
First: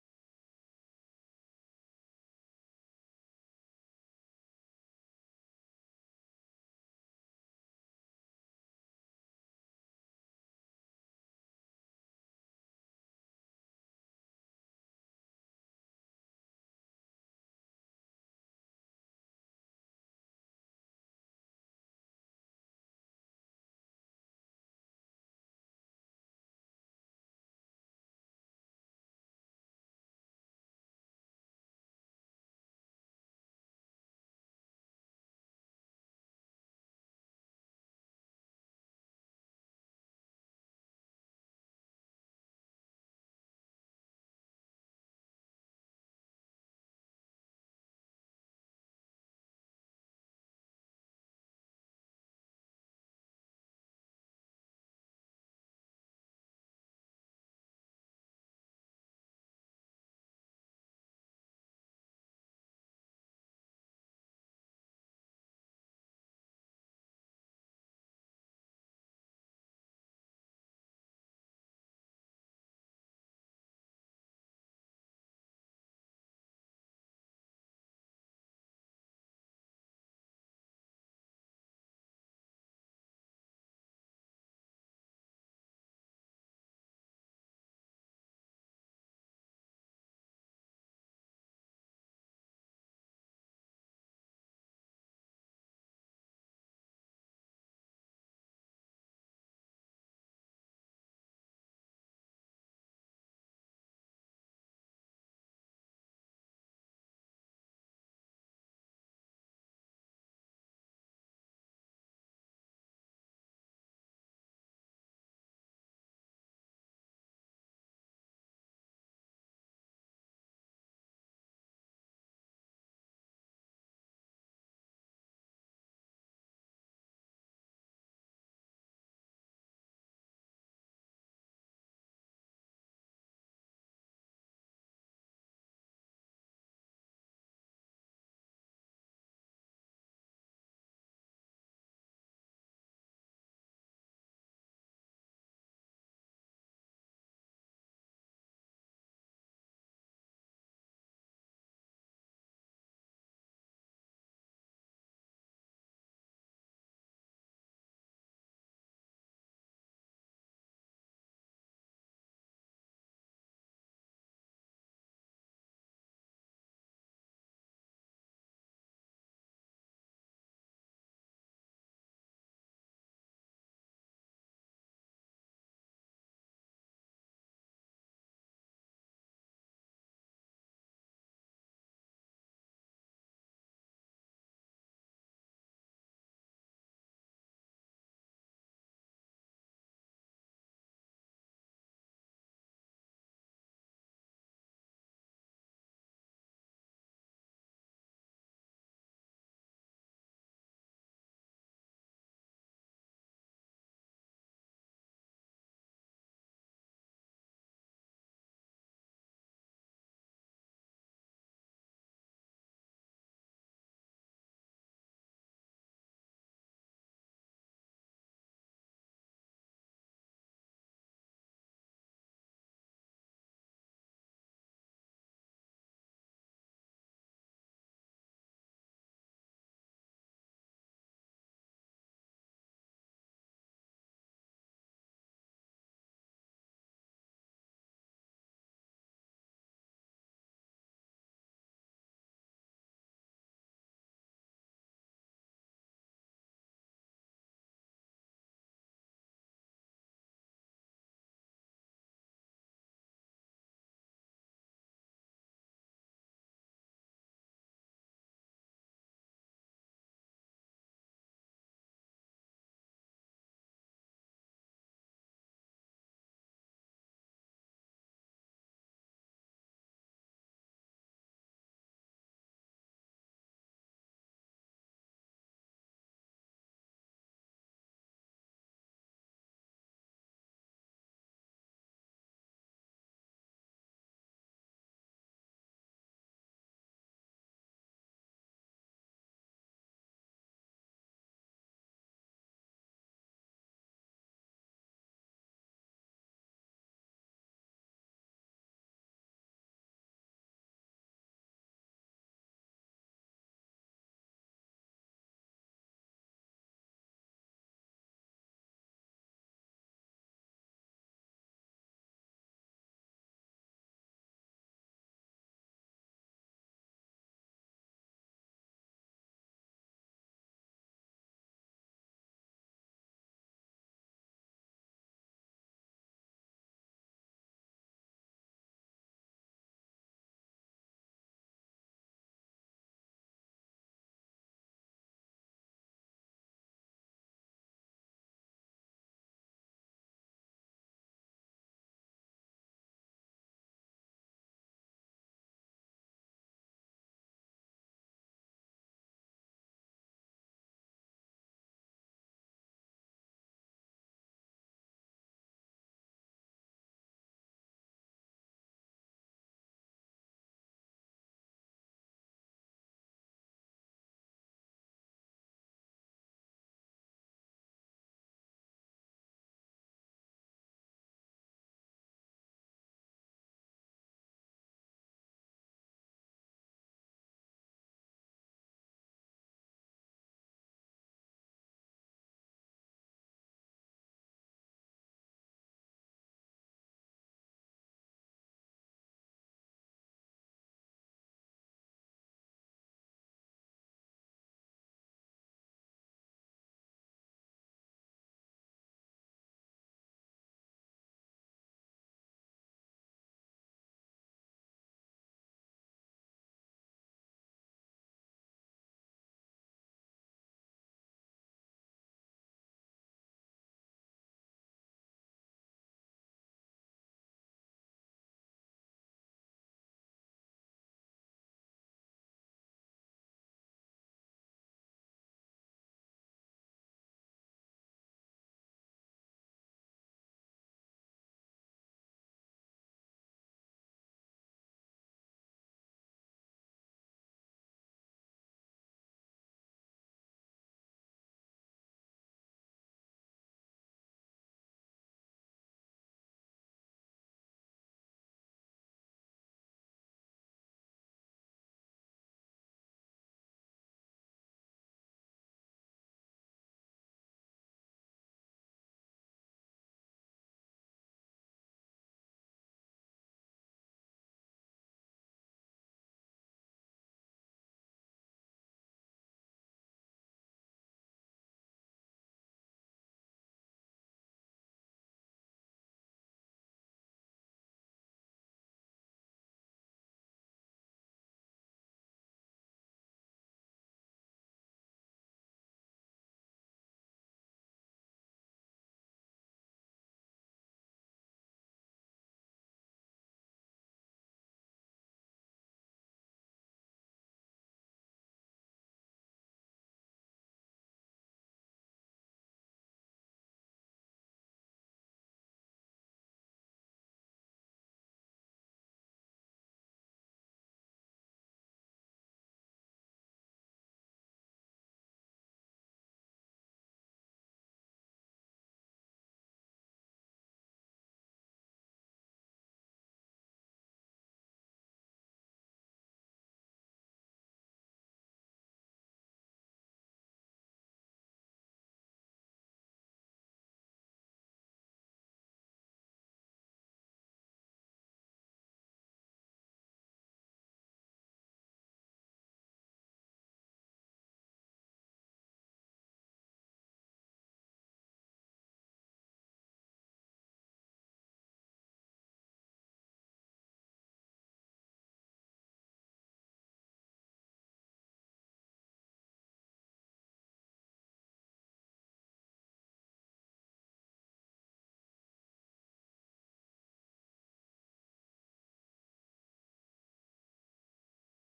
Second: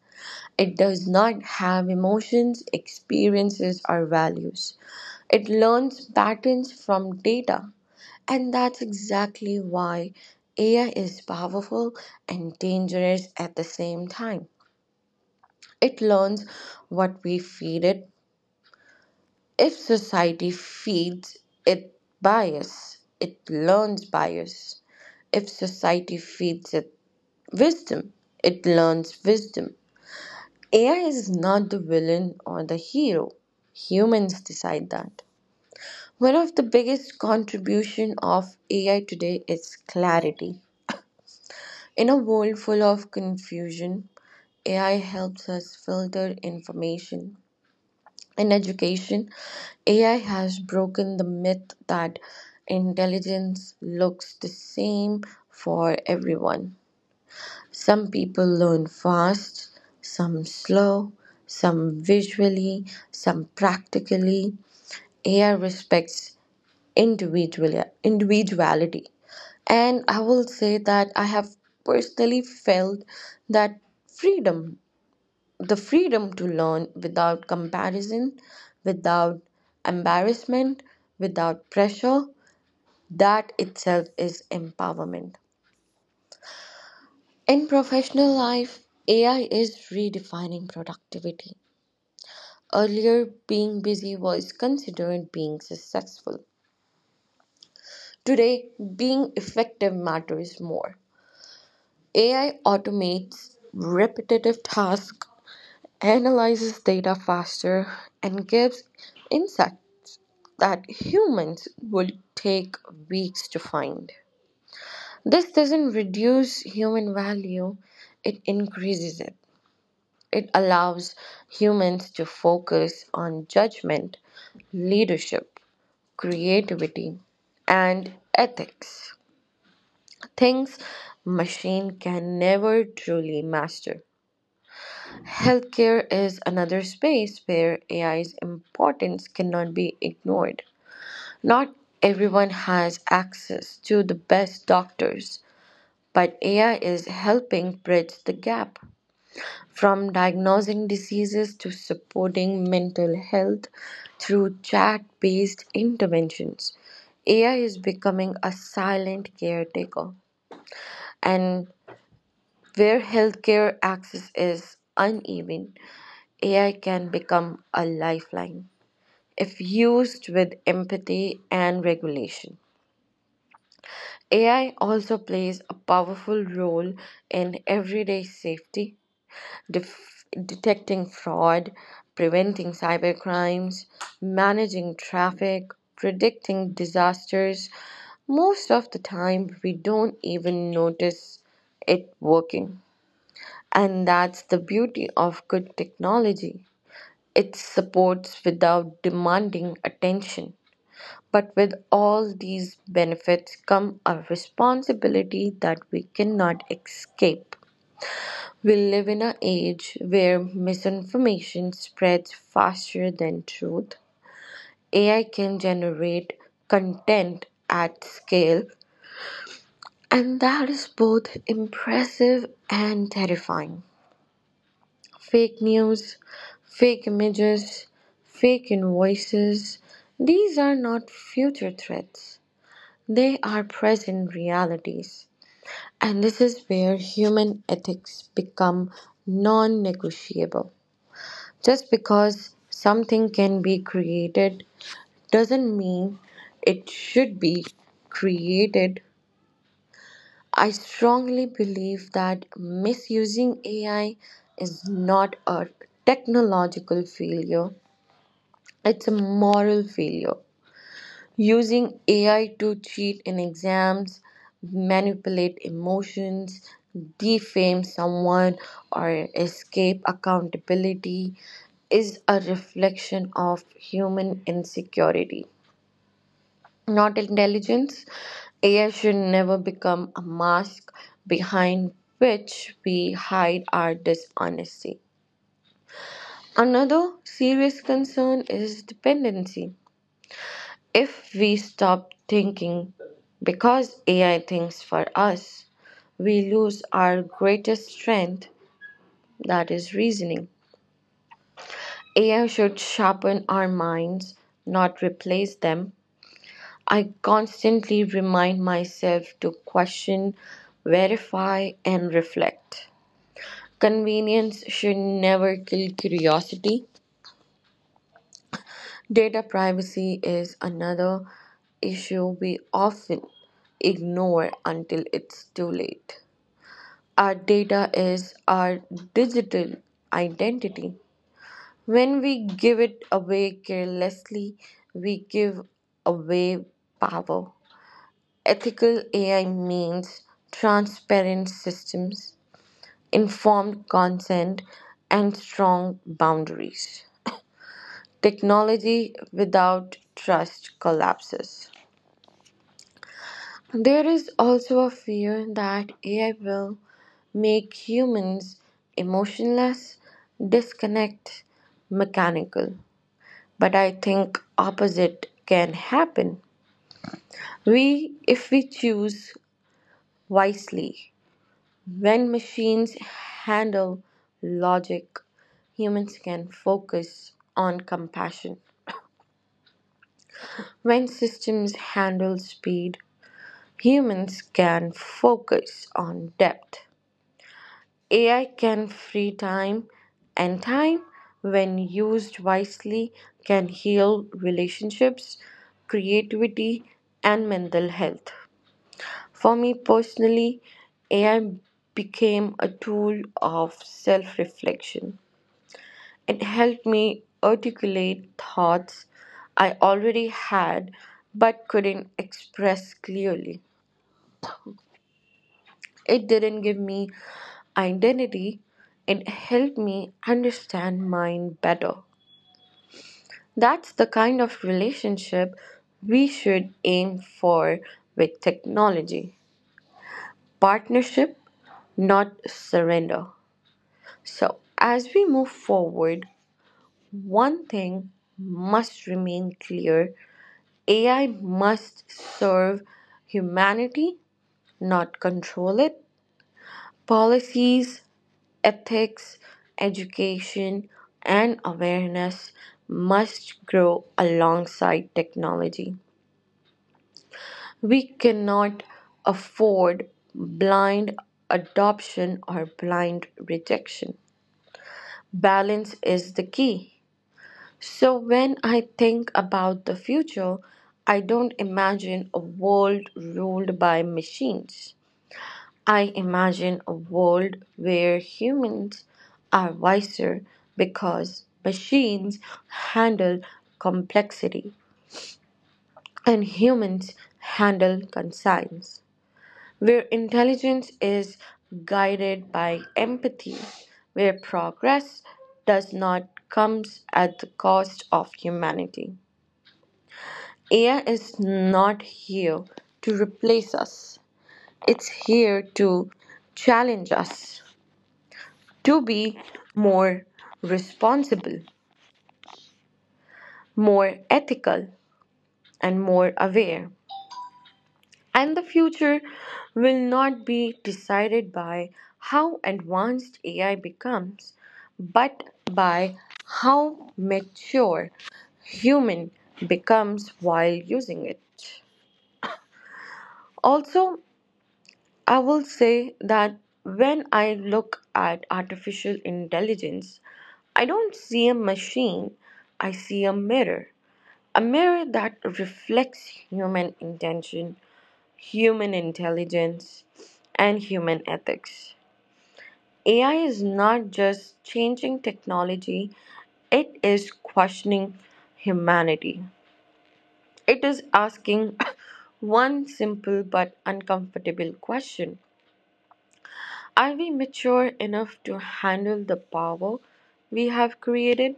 It does not have emotions, experiences, or values. It learns patterns from data. And that's exactly why AI is powerful and dangerous at the same time. It learns what we feed it. If society feeds it bias, it learns bias. If society feeds it wisdom, it learns wisdom. AI is not the villain or the hero. Humans decide that. One of the biggest contribution of AI today is clarity. In a world full of confusion, AI helps us filter information. In education, AI has broken the myth that intelligence looks the same for everyone. Some people learn fast, some slow, some visually, some practically. AI respects individuality. And I will say that I have personally felt that freedom the freedom to learn without comparison, without embarrassment, without pressure, that itself is empowerment. In professional life, AI is redefining productivity. Earlier, being busy was considered being successful. Today, being effective matters more. AI automates repetitive tasks, analyzes data faster, and gives insight that humans would take weeks to find. This doesn't reduce human value, it increases it. It allows humans to focus on judgment, leadership, creativity, and ethics. Things machine can never truly master. Healthcare is another space where AI's importance cannot be ignored. Not everyone has access to the best doctors, but AI is helping bridge the gap from diagnosing diseases to supporting mental health through chat based interventions. AI is becoming a silent caretaker, and where healthcare access is uneven, AI can become a lifeline if used with empathy and regulation. AI also plays a powerful role in everyday safety, detecting fraud, preventing cybercrimes, managing traffic, predicting disasters. Most of the time, we don't even notice it working. And that's the beauty of good technology. It supports without demanding attention. But with all these benefits come a responsibility that we cannot escape. We live in an age where misinformation spreads faster than truth. AI can generate content at scale, and that is both impressive and terrifying. Fake news, fake images, fake invoices, these are not future threats. They are present realities, and this is where human ethics become non negotiable. Just because something can be created doesn't mean it should be created. I strongly believe that misusing AI is not a technological failure, it's a moral failure. Using AI to cheat in exams, manipulate emotions, defame someone, or escape accountability is a reflection of human insecurity, not intelligence. AI should never become a mask behind which we hide our dishonesty. Another serious concern is dependency. If we stop thinking because AI thinks for us, we lose our greatest strength, that is reasoning. AI should sharpen our minds, not replace them. I constantly remind myself to question, verify, and reflect. Convenience should never kill curiosity. Data privacy is another issue we often ignore until it's too late. Our data is our digital identity. When we give it away carelessly, we give away power. Ethical AI means transparent systems, informed consent, and strong boundaries. Technology without trust collapses. There is also a fear that AI will make humans emotionless, disconnect, mechanical. But I think opposite can happen. We if we choose wisely. When machines handle logic, humans can focus on compassion. When systems handle speed, humans can focus on depth. AI can free time, and time, when used wisely, can heal relationships, creativity, and mental health. For me personally, AI became a tool of self reflection. It helped me articulate thoughts I already had but couldn't express clearly. It didn't give me identity, it helped me understand mine better. That's the kind of relationship we should aim for with technology, partnership, not surrender. So, as we move forward, one thing must remain clear: AI must serve humanity, not control it. Policies, ethics, education, and awareness must grow alongside technology. We cannot afford blind adoption or blind rejection. Balance is the key. So, when I think about the future, I don't imagine a world ruled by machines. I imagine a world where humans are wiser because machines handle complexity and humans handle conscience, where intelligence is guided by empathy, where progress does not comes at the cost of humanity. AI is not here to replace us. It's here to challenge us to be more responsible, more ethical, and more aware. And the future will not be decided by how advanced AI becomes, but by how mature human becomes while using it. Also, I will say that when I look at artificial intelligence, I don't see a machine, I see a mirror. A mirror that reflects human intention, human intelligence, and human ethics. AI is not just changing technology, it is questioning humanity. It is asking <laughs> one simple but uncomfortable question: are we mature enough to handle the power we have created?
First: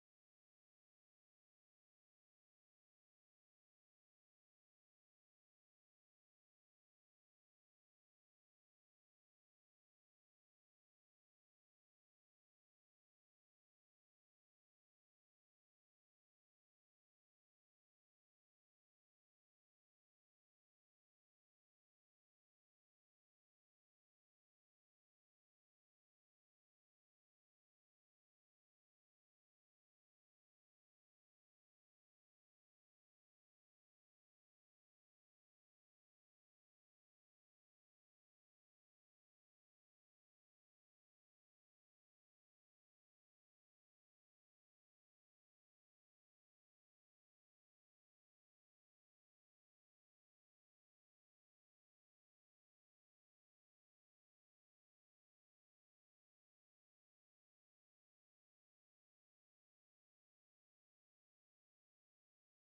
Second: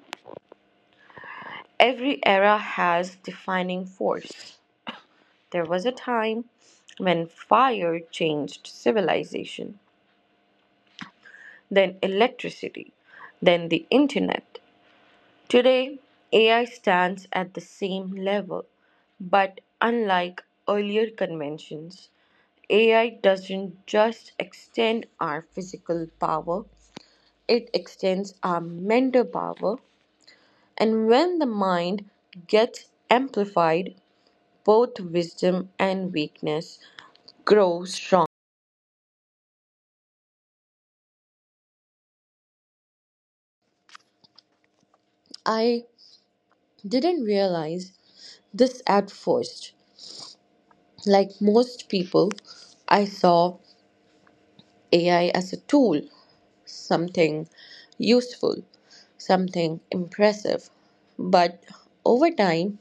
Every era has defining force. There was a time when fire changed civilization, then electricity, then the internet. Today, AI stands at the same level, but unlike earlier conventions, AI doesn't just extend our physical power, it extends our mental power. And when the mind gets amplified, both wisdom and weakness grow strong. I didn't realize this at first. Like most people, I saw AI as a tool, something useful, something impressive. But over time,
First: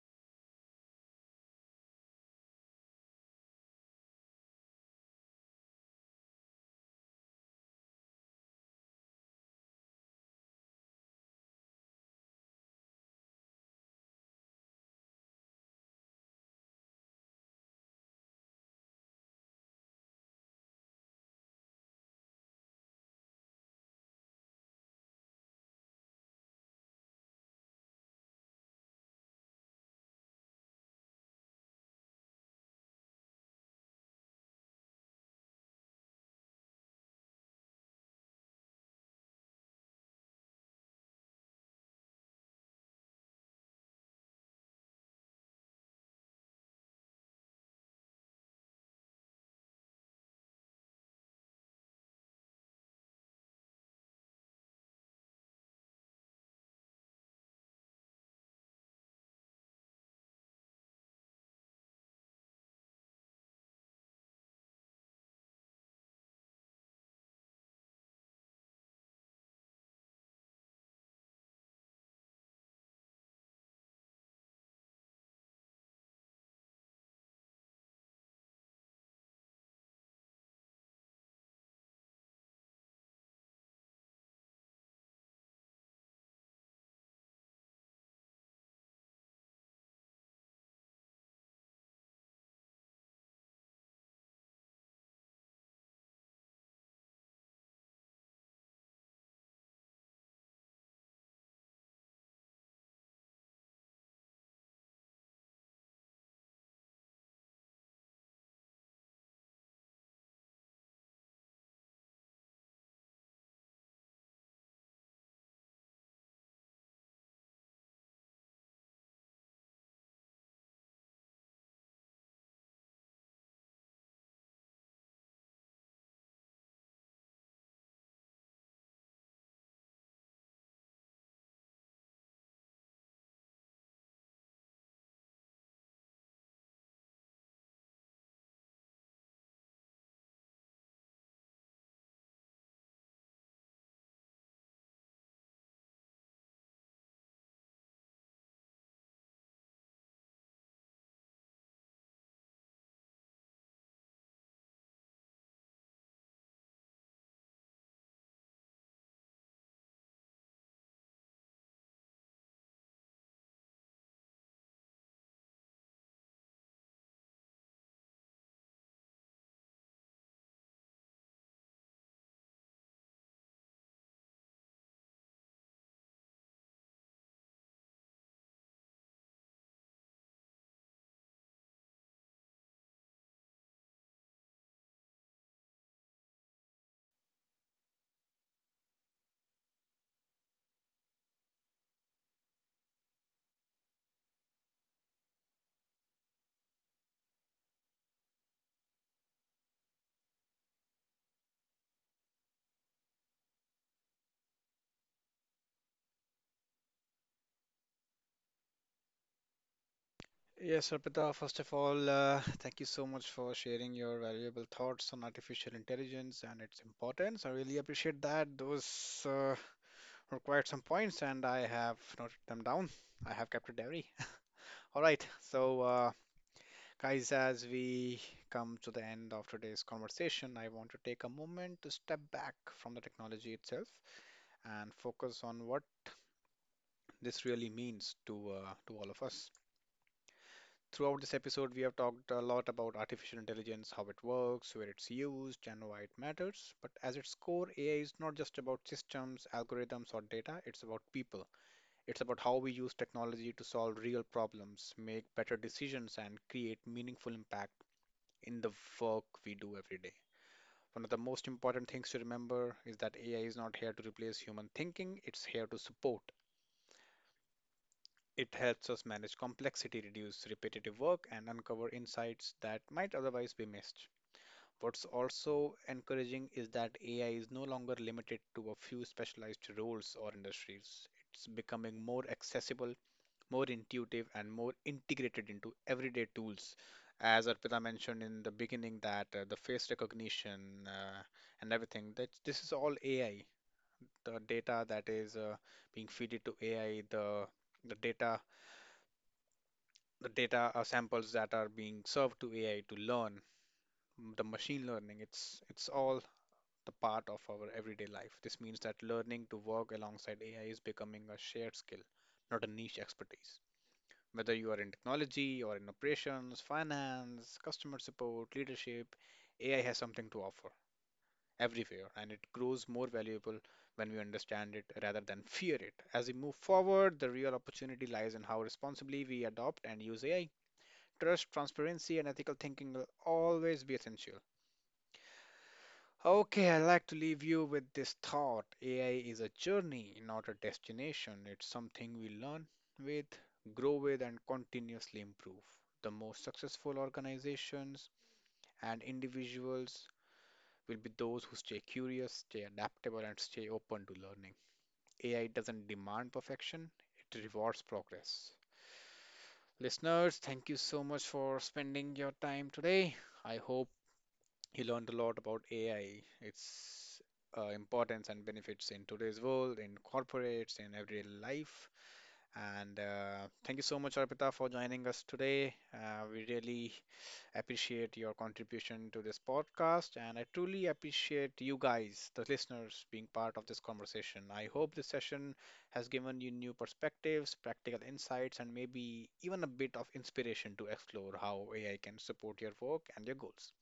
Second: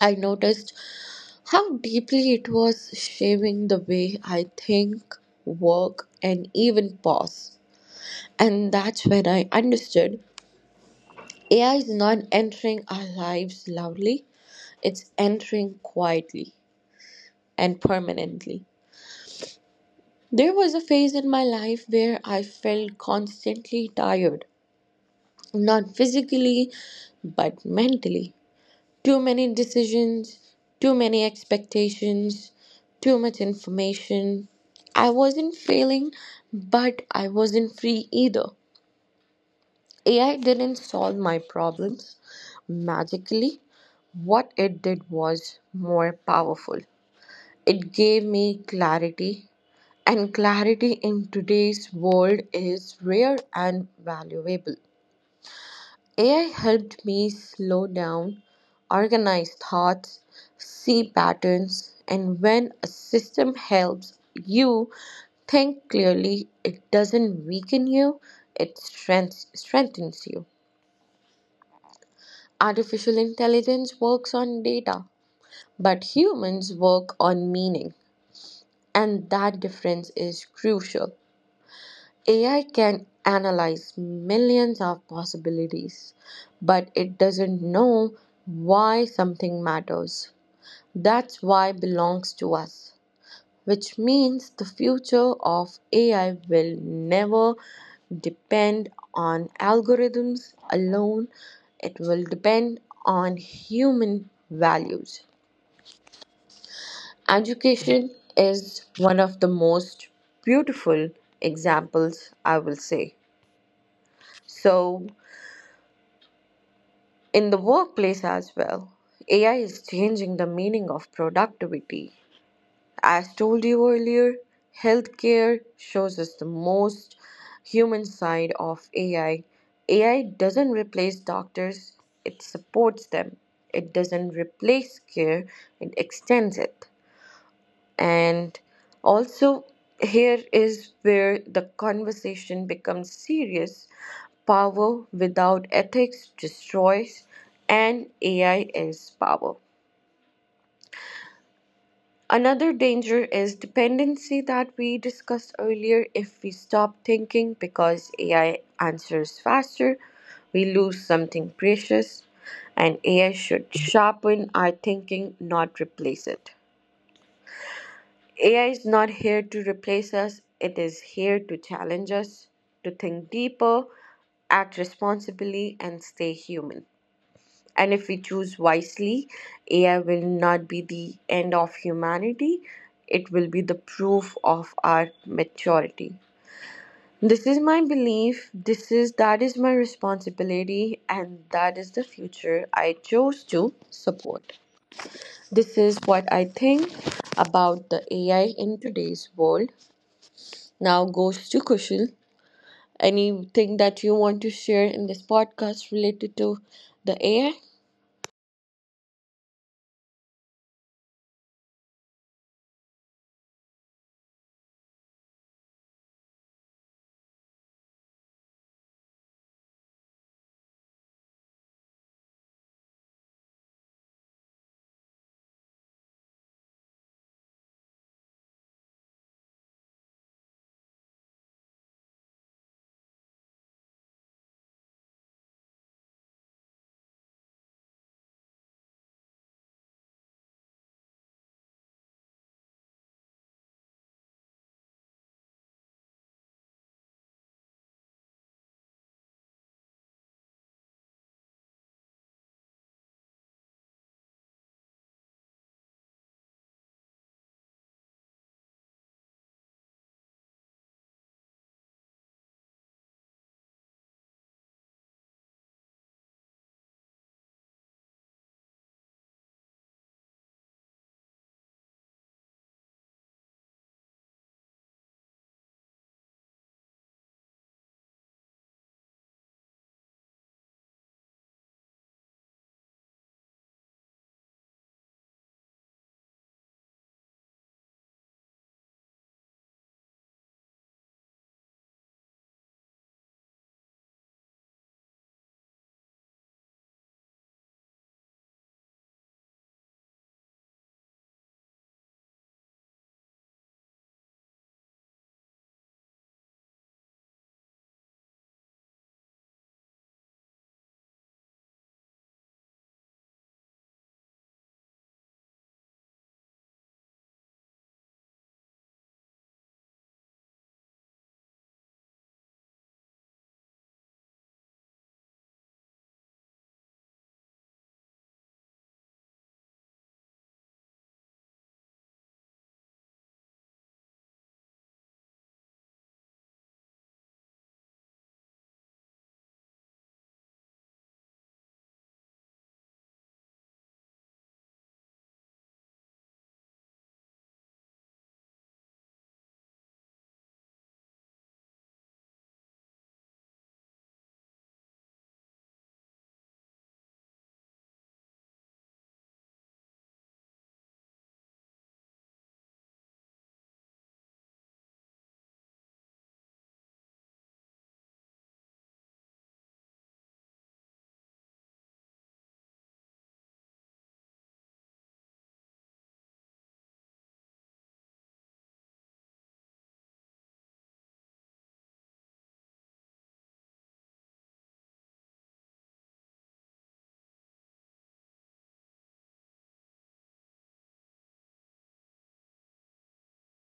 I noticed how deeply it was shaping the way I think, work, and even pause. And that's when I understood AI is not entering our lives loudly, it's entering quietly and permanently. There was a phase in my life where I felt constantly tired, not physically, but mentally. Too many decisions, too many expectations, too much information. I wasn't failing, but I wasn't free either. AI didn't solve my problems magically. What it did was more powerful. It gave me clarity, and clarity in today's world is rare and valuable. AI helped me slow down, organize thoughts, see patterns, and when a system helps you think clearly, it doesn't weaken you, strengthens you. Artificial intelligence works on data, but humans work on meaning, and that difference is crucial. AI can analyze millions of possibilities, but it doesn't know why something matters. That's why belongs to us, which means the future of AI will never depend on algorithms alone. It will depend on human values. Education is one of the most beautiful examples, I will say. So, in the workplace as well, AI is changing the meaning of productivity. As told you earlier, healthcare shows us the most human side of AI. AI doesn't replace doctors, it supports them. It doesn't replace care, it extends it. And also, here is where the conversation becomes serious. Power without ethics destroys, and AI is power. Another danger is dependency that we discussed earlier. If we stop thinking because AI answers faster, we lose something precious, and AI should sharpen our thinking, not replace it. AI is not here to replace us, it is here to challenge us, to think deeper, act responsibly, and stay human. And if we choose wisely, AI will not be the end of humanity, it will be the proof of our maturity. This is my belief, this is that is my responsibility, and that is the future I chose to support. This is what I think about the AI in today's world. Now goes to Kushal. Anything that you want to share in this podcast related to the AI? Yes, Arpita, first of all, thank you so much for sharing your valuable thoughts on artificial intelligence and its importance. I really appreciate that. Those required some points, and I have noted them down. I have kept a diary. <laughs> All right, so guys, as we come to the end of today's conversation, I want to take a moment to step back from the technology itself and focus on what this really means to all of us. Throughout this episode, we have talked a lot about artificial intelligence, how it works, where it's used, and why it matters. But as its core, AI is not just about systems, algorithms, or data, it's about people. It's about how we use technology to solve real problems, make better decisions, and create meaningful impact in the work we do every day. One of the most important things to remember is that AI is not here to replace human thinking, it's here to support. It helps us manage complexity, reduce repetitive work, and uncover insights that might otherwise be missed. What's also encouraging is that AI is no longer limited to a few specialized roles or industries. It's becoming more accessible, more intuitive, and more integrated into everyday tools. As Arpita mentioned in the beginning, that the face recognition and everything, that this is all AI. The data that is being fed to AI, the data, the data samples that are being served to AI to learn, the machine learning. It's all the part of our everyday life. This means that learning to work alongside AI is becoming a shared skill, not a niche expertise. Whether you are in technology or in operations, finance, customer support, leadership, AI has something to offer everywhere, and it grows more valuable when we understand it rather than fear it. As we move forward, the real opportunity lies in how responsibly we adopt and use AI. Trust, transparency, and ethical thinking will always be essential. Okay, I'd like to leave you with this thought. AI is a journey, not a destination. It's something we learn with, grow with, and continuously improve. The most successful organizations and individuals will be those who stay curious, stay adaptable, and stay open to learning. AI doesn't demand perfection, it rewards progress. Listeners, thank you so much for spending your time today. I hope he learned a lot about AI, its importance and benefits in today's world, in corporates, in everyday life. And thank you so much, Arpita, for joining us today. We really appreciate your contribution to this podcast, and I truly appreciate you guys, the listeners, being part of this conversation. I hope this session has given you new perspectives, practical insights, and maybe even a bit of inspiration to explore how AI can support your work and your goals.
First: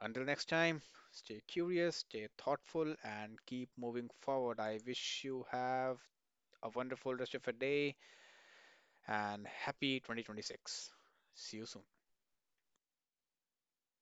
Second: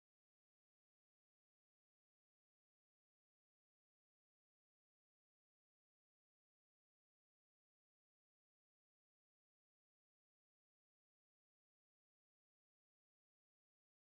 Until next time, stay curious, stay thoughtful, and keep moving forward. I wish you have a wonderful rest of your day and happy 2026. See you soon.